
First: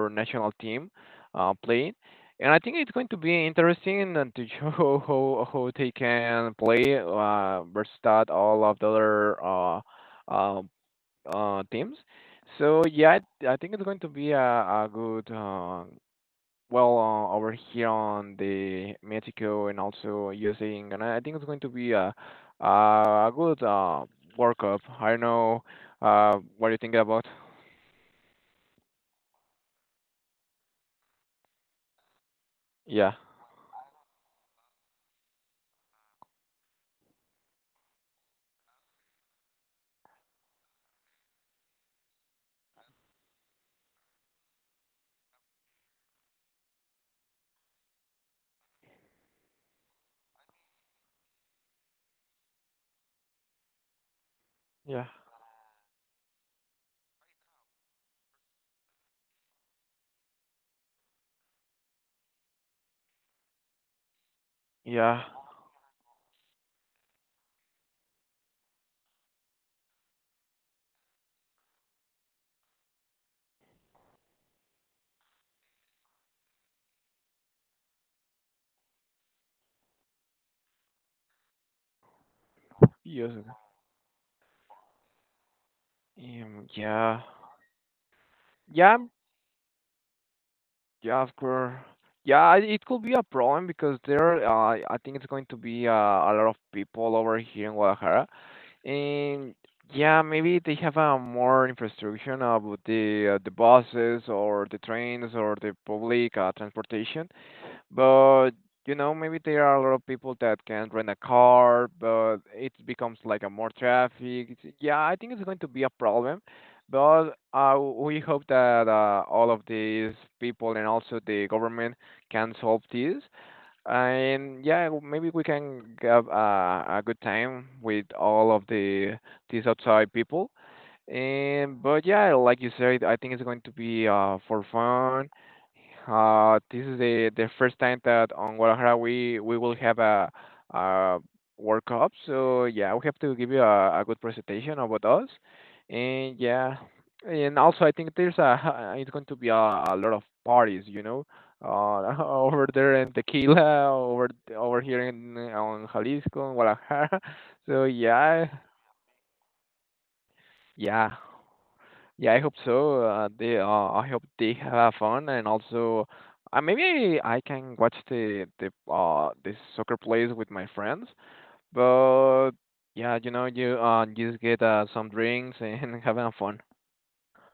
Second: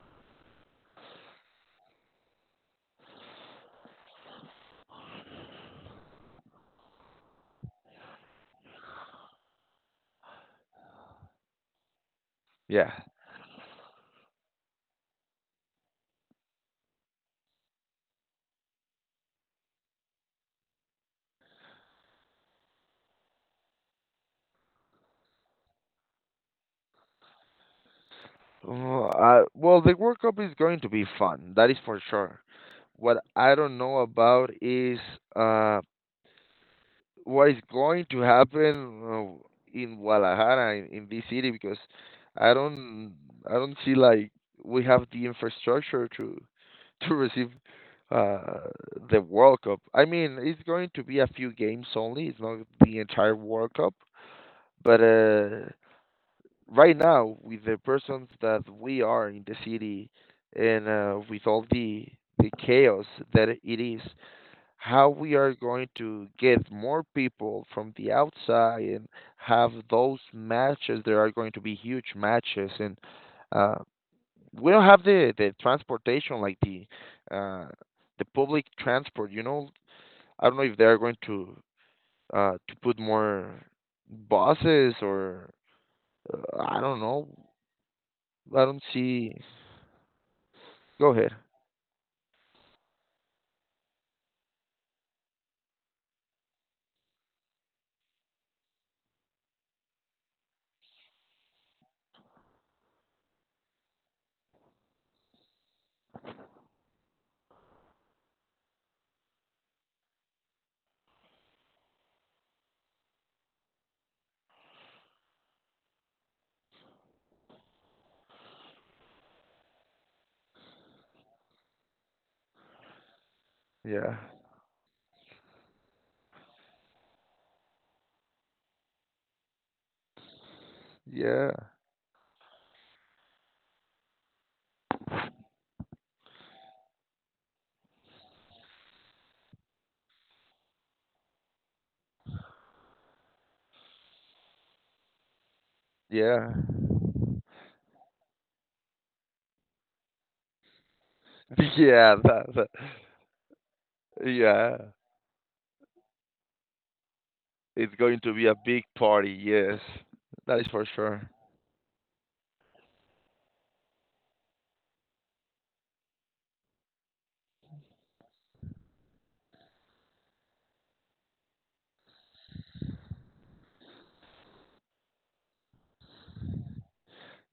Speaker 2: our national team, playing, and I think it's going to be interesting and to show how they can play versus that all of the other uh teams. So
Speaker 1: Yeah.
Speaker 2: yeah, I think it's going to be a good, over here on the Mexico and also USA, and I think it's going to be a good World Cup. I don't know what you think about.
Speaker 1: Well, the World Cup is going to be fun. That is for sure.
Speaker 2: Yeah,
Speaker 1: What I don't know about is, uh, what is going to happen, in Guadalajara in this city, because I don't I don't see, like, we have the infrastructure to receive, uh, the World Cup. I mean, it's going to be a few games only. It's not the entire World Cup, but
Speaker 2: yeah,
Speaker 1: right now, with the persons that we are in the city, and with all the chaos that it is, how
Speaker 2: yeah,
Speaker 1: we are going to get more people from the outside and have those matches. There are going to be huge matches, and uh, we don't have the transportation, like uh, the public transport. You know, I don't know if they are going to put
Speaker 2: yes,
Speaker 1: more buses, or I don't
Speaker 2: yeah,
Speaker 1: know. I don't
Speaker 2: yeah,
Speaker 1: see. Go
Speaker 2: yeah, of
Speaker 1: ahead.
Speaker 2: course. Yeah, it could be a problem because there, I think it's going to be a lot of people over here in Guadalajara. And yeah, maybe they have a more infrastructure about the buses or the trains or the public transportation. But you know, maybe there are a lot of people that can rent a car, but it becomes like a more traffic. Yeah, I think it's going to be a problem. But we hope that all of these people and also the government can solve this.
Speaker 1: Yeah.
Speaker 2: And yeah, maybe we can have a good time with all of these outside people.
Speaker 1: Yeah.
Speaker 2: And but yeah, like you said, I think it's going to be for fun. This is the first time that on Guadalajara we will have a World Cup. So yeah, we have to give you a good presentation about us, and
Speaker 1: Yeah.
Speaker 2: yeah, and also I think there's a it's going to be a lot of parties, you know,
Speaker 1: Yeah. That,
Speaker 2: over
Speaker 1: that.
Speaker 2: there in Tequila, over
Speaker 1: Yeah.
Speaker 2: here in on Jalisco, in Guadalajara. So
Speaker 1: It's going to
Speaker 2: yeah,
Speaker 1: be a big party, yes. That is for
Speaker 2: yeah.
Speaker 1: sure.
Speaker 2: Yeah, I hope so. I hope they have fun, and also, maybe I can watch the soccer plays with my friends. But yeah, you know, you just get some drinks and having fun.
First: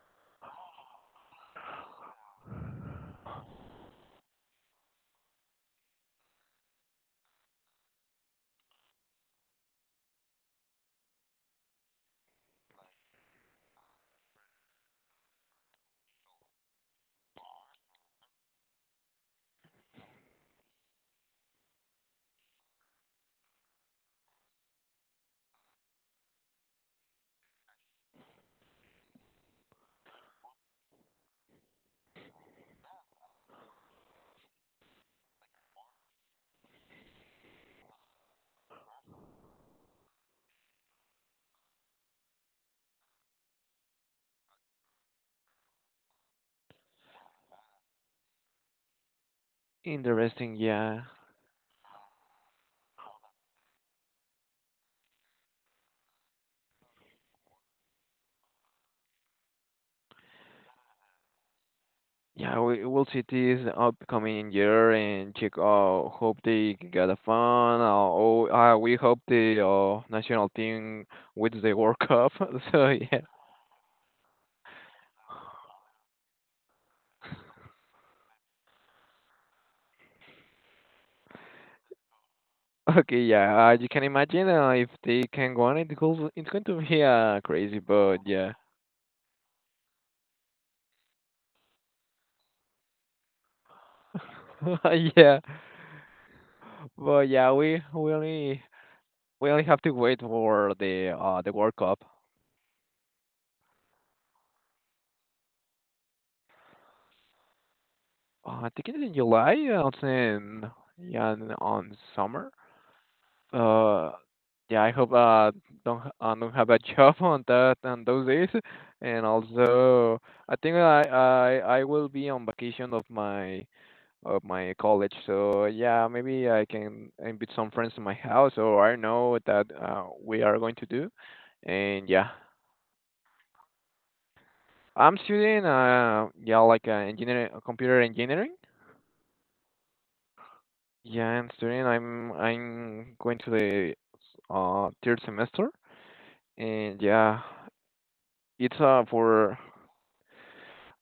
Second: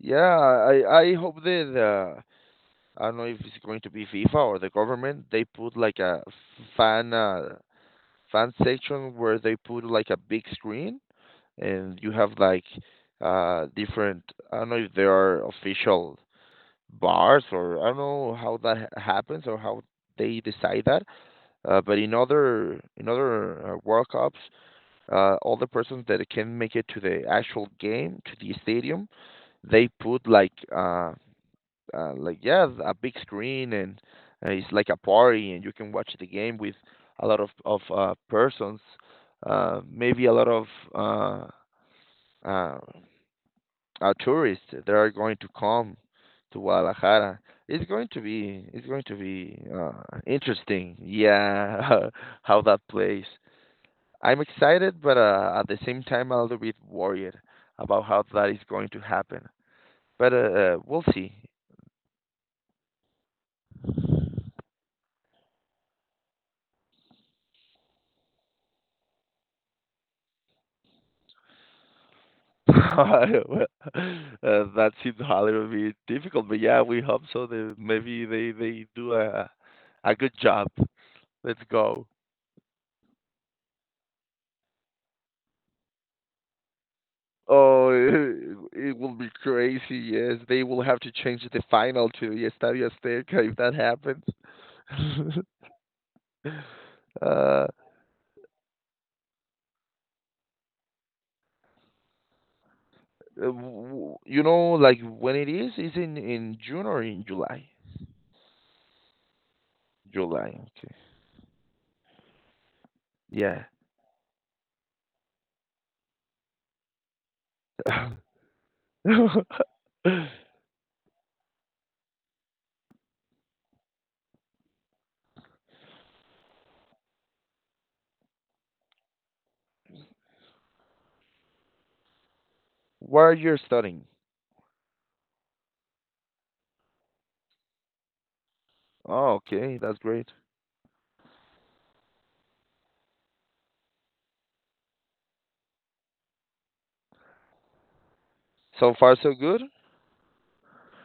Speaker 1: Yeah, I hope that, I don't know if it's going to be FIFA or the government. They put like a fan uh, fan section where they put, like, a big screen and you have, like, different. I don't know if there are official bars, or I don't know how that happens, or how they decide that. But in other, in other World Cups, all the persons that can make it to the actual game, to the stadium, they put like, like, yeah, a big screen, and it's like a party, and you can watch the game with a lot of persons, maybe a lot of, uh uh, tourists that are going to come to Guadalajara. It's going to be it's going to be
Speaker 2: Interesting,
Speaker 1: interesting,
Speaker 2: yeah,
Speaker 1: yeah, how that plays. I'm excited, but, at the same time, a little bit worried about how that is going to happen. But we'll see.
Speaker 2: yeah. We will see this upcoming year and check. Hope they get a fun. Oh, we hope the national team wins the World Cup. So yeah.
Speaker 1: That seems a little bit difficult, but yeah, we hope so. Maybe they do a good job. Let's go.
Speaker 2: Okay, yeah, you can imagine if they can go on, it goes, it's going to be crazy,
Speaker 1: Oh,
Speaker 2: but yeah,
Speaker 1: it will be crazy. Yes, they will have to change the final to the Estadio Azteca if that happens.
Speaker 2: yeah, but yeah,
Speaker 1: uh,
Speaker 2: we only have to wait for the World Cup.
Speaker 1: w- you know, like, when it is in June or in July?
Speaker 2: I think it's in July. It's
Speaker 1: July.
Speaker 2: in,
Speaker 1: Okay.
Speaker 2: yeah, on summer.
Speaker 1: Yeah.
Speaker 2: Uh, yeah, I hope don't don't have a job on those days, and also I think I will be on vacation of my college. So yeah, maybe I can invite some friends to my house, or I don't know that we are going to do. And yeah,
Speaker 1: Where you studying?
Speaker 2: I'm studying, yeah, like engineering, computer engineering.
Speaker 1: Oh, okay. That's great.
Speaker 2: Yeah, I'm studying. I'm going to the third semester, and yeah, it's
Speaker 1: So far, so
Speaker 2: for...
Speaker 1: good.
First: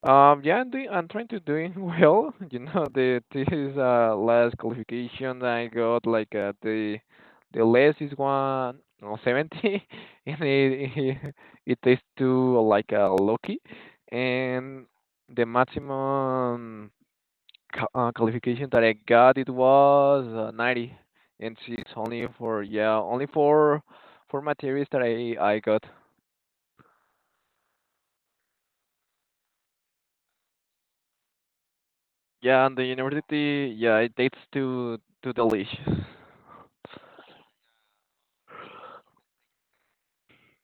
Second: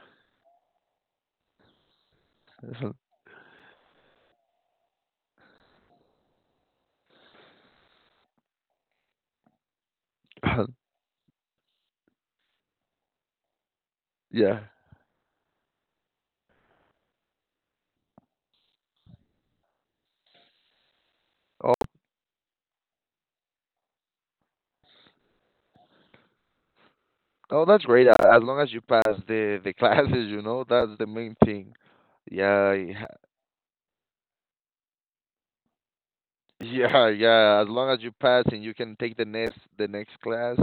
Speaker 2: Yeah, I'm doing. I'm trying to doing well. You know, the this is last qualification I got like, the less is 1 or 70, and it takes two like lucky,
Speaker 1: Yeah.
Speaker 2: and the maximum qualification that I got it was 90, and
Speaker 1: Oh,
Speaker 2: it's only for, yeah, only for materials that I got.
Speaker 1: oh, that's great. As long as you pass the classes, you know, that's the main thing.
Speaker 2: Yeah,
Speaker 1: Yeah,
Speaker 2: and the
Speaker 1: yeah,
Speaker 2: university, yeah, it takes to the leash.
Speaker 1: yeah, yeah. As long as you pass and you can take the next class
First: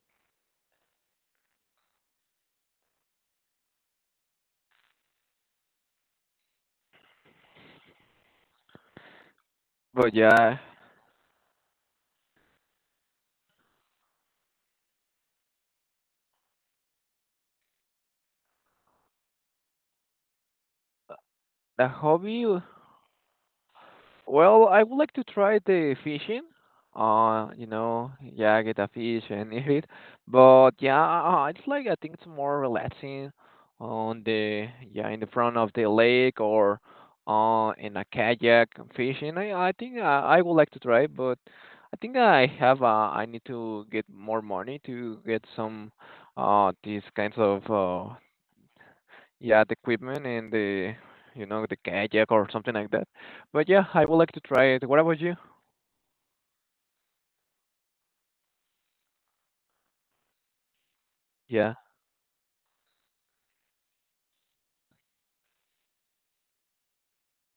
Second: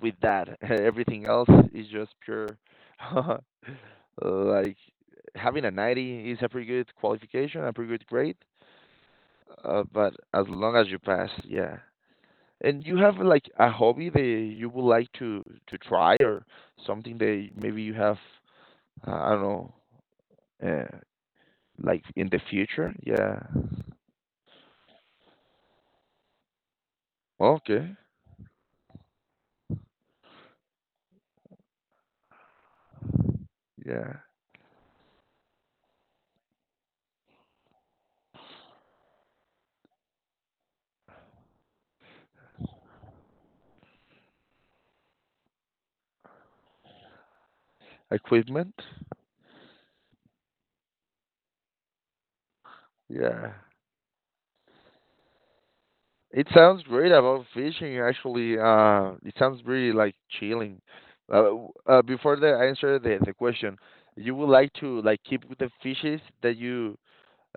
Speaker 1: with that, everything else is just pure. Like, having a 90 is a pretty good qualification, a pretty good grade. But
Speaker 2: But
Speaker 1: as
Speaker 2: yeah,
Speaker 1: long as you pass, yeah. And you have, like, a hobby that you would like to try, or something that maybe you have, I don't know, uh,
Speaker 2: the
Speaker 1: like, in the
Speaker 2: hobby.
Speaker 1: future. Yeah.
Speaker 2: Well, I would like to try the fishing. You
Speaker 1: Okay.
Speaker 2: know, yeah, get a fish and eat it. But yeah, it's like I think it's more relaxing
Speaker 1: Yeah.
Speaker 2: on the yeah, in the front of the lake or in a kayak fishing. I think I would like to try, but I think I need to get more money to get some these kinds of
Speaker 1: Equipment.
Speaker 2: Yeah, the equipment and the kayak or something like that.
Speaker 1: Yeah.
Speaker 2: But yeah, I would like to try it. What about you?
Speaker 1: It sounds great about fishing, actually. It sounds really, like, chilling.
Speaker 2: Yeah.
Speaker 1: Before the answer the question, you would like to, like, keep with the fishes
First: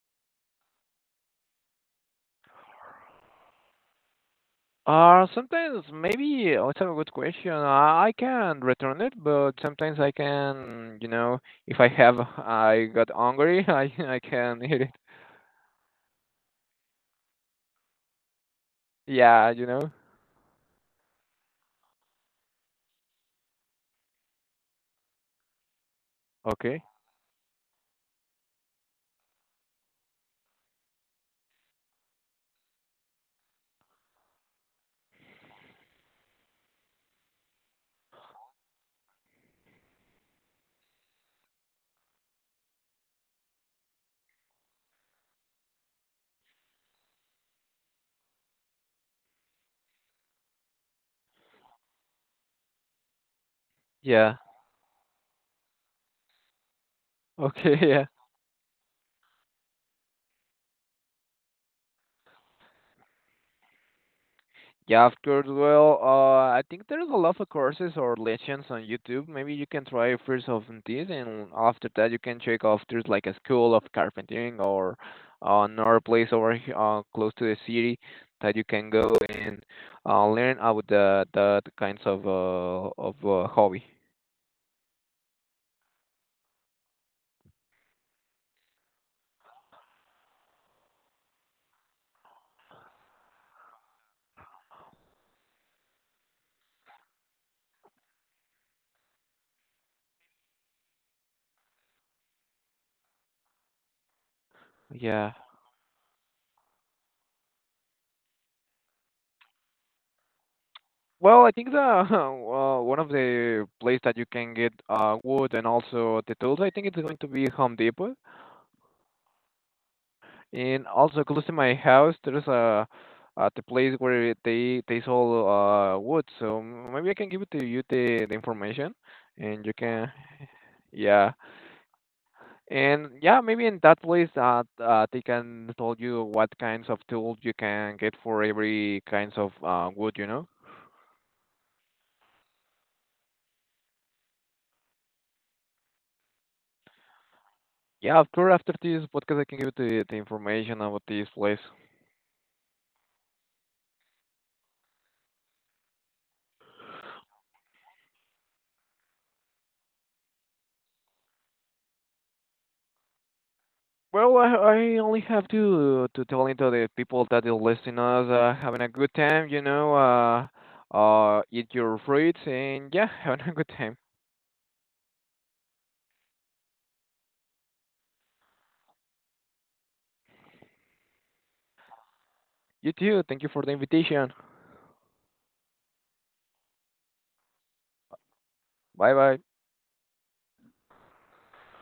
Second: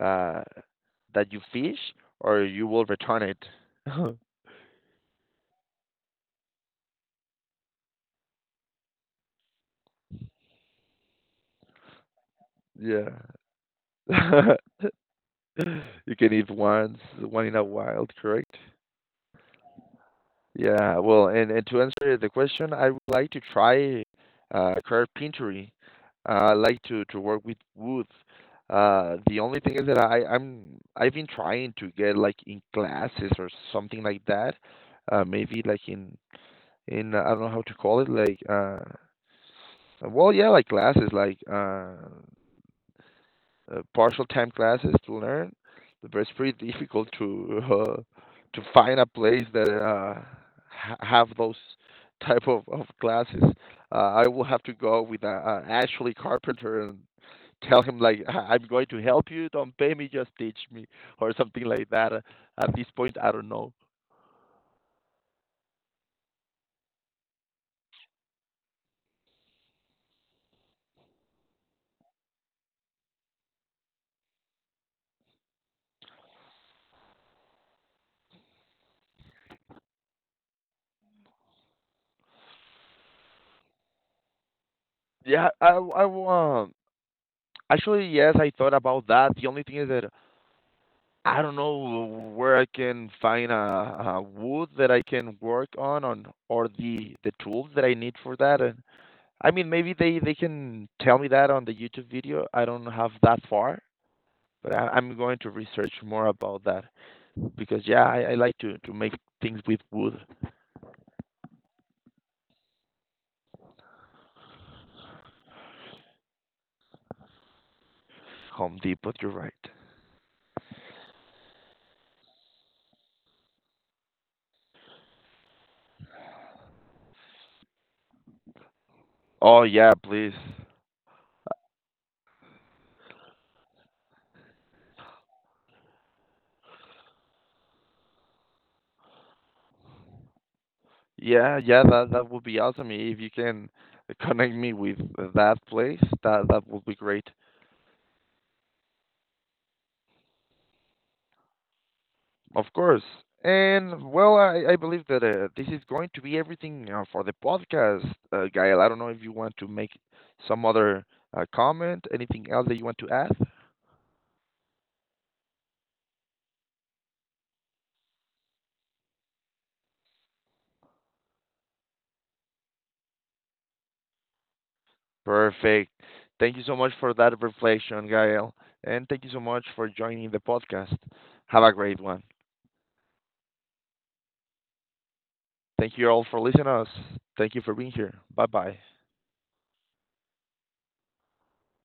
Speaker 1: uh, that you fish, or you will return it.
Speaker 2: Sometimes maybe, oh, it's a good question. I can return it, but sometimes I can, you know, if I have, I got
Speaker 1: Yeah.
Speaker 2: hungry, I can eat it.
Speaker 1: You can eat once, one in a while, correct?
Speaker 2: Yeah, you know.
Speaker 1: Yeah, well, and to answer the question, I would like to try, carpentry. I
Speaker 2: Okay.
Speaker 1: like to work with wood. The only thing is that I've been trying to get, like, in classes or something like that. Maybe, like, in I don't know how to call it, like, well, yeah, like classes, like, partial time classes to learn, but it's pretty difficult to find a place that, have those type of classes. I
Speaker 2: Yeah.
Speaker 1: will have to go with, Ashley Carpenter and tell him,
Speaker 2: Okay.
Speaker 1: like, I'm going to help you. Don't pay me, just teach me," or something like that. At this point, I don't know.
Speaker 2: Yeah, of course. Well, I think there's a lot of courses or lessons on YouTube. Maybe you can try first of this, and after that you can check off there's like a school of carpentering or another place over here, close to the city that you can go and learn about the kinds of hobby.
Speaker 1: Yeah, I actually yes, I thought about that. The only thing is that I don't know where I can find a wood that I can work on or the tools that I need for that. And I mean, maybe they can tell me that on the YouTube video. I don't have that far, but I'm
Speaker 2: Yeah.
Speaker 1: going to research more about that, because yeah, I like to make things with wood.
Speaker 2: Well, I think the one of the place that you can get wood and also the tools, I think it's going to be Home Depot.
Speaker 1: Home Depot, you're right.
Speaker 2: And also close to my house, there's a at the place where they sell wood. So maybe I can give it to you the information,
Speaker 1: Oh
Speaker 2: and you
Speaker 1: yeah,
Speaker 2: can...
Speaker 1: please.
Speaker 2: Yeah. And yeah, maybe in that place they can tell you what kinds of tools you can get for every kinds of wood, you know?
Speaker 1: Yeah, yeah, that would be awesome if you can connect me with that place. That would be great.
Speaker 2: Yeah, after this podcast I can give you the information about this place.
Speaker 1: Of course. And well, I believe that, this is going to be everything, for the podcast, Gael. I don't know if you want to make some other, comment, anything else that you want to add?
Speaker 2: Well, I only have to tell into the people that are listening us, having a good time, eat your fruits and, yeah, having a good time.
Speaker 1: Perfect. Thank you so much for that reflection, Gael. And thank you so much for joining the podcast. Have a great one.
Speaker 2: You too. Thank you for the invitation.
Speaker 1: Thank you all for listening to us. Thank you for being here. Bye bye.
Speaker 2: Bye bye.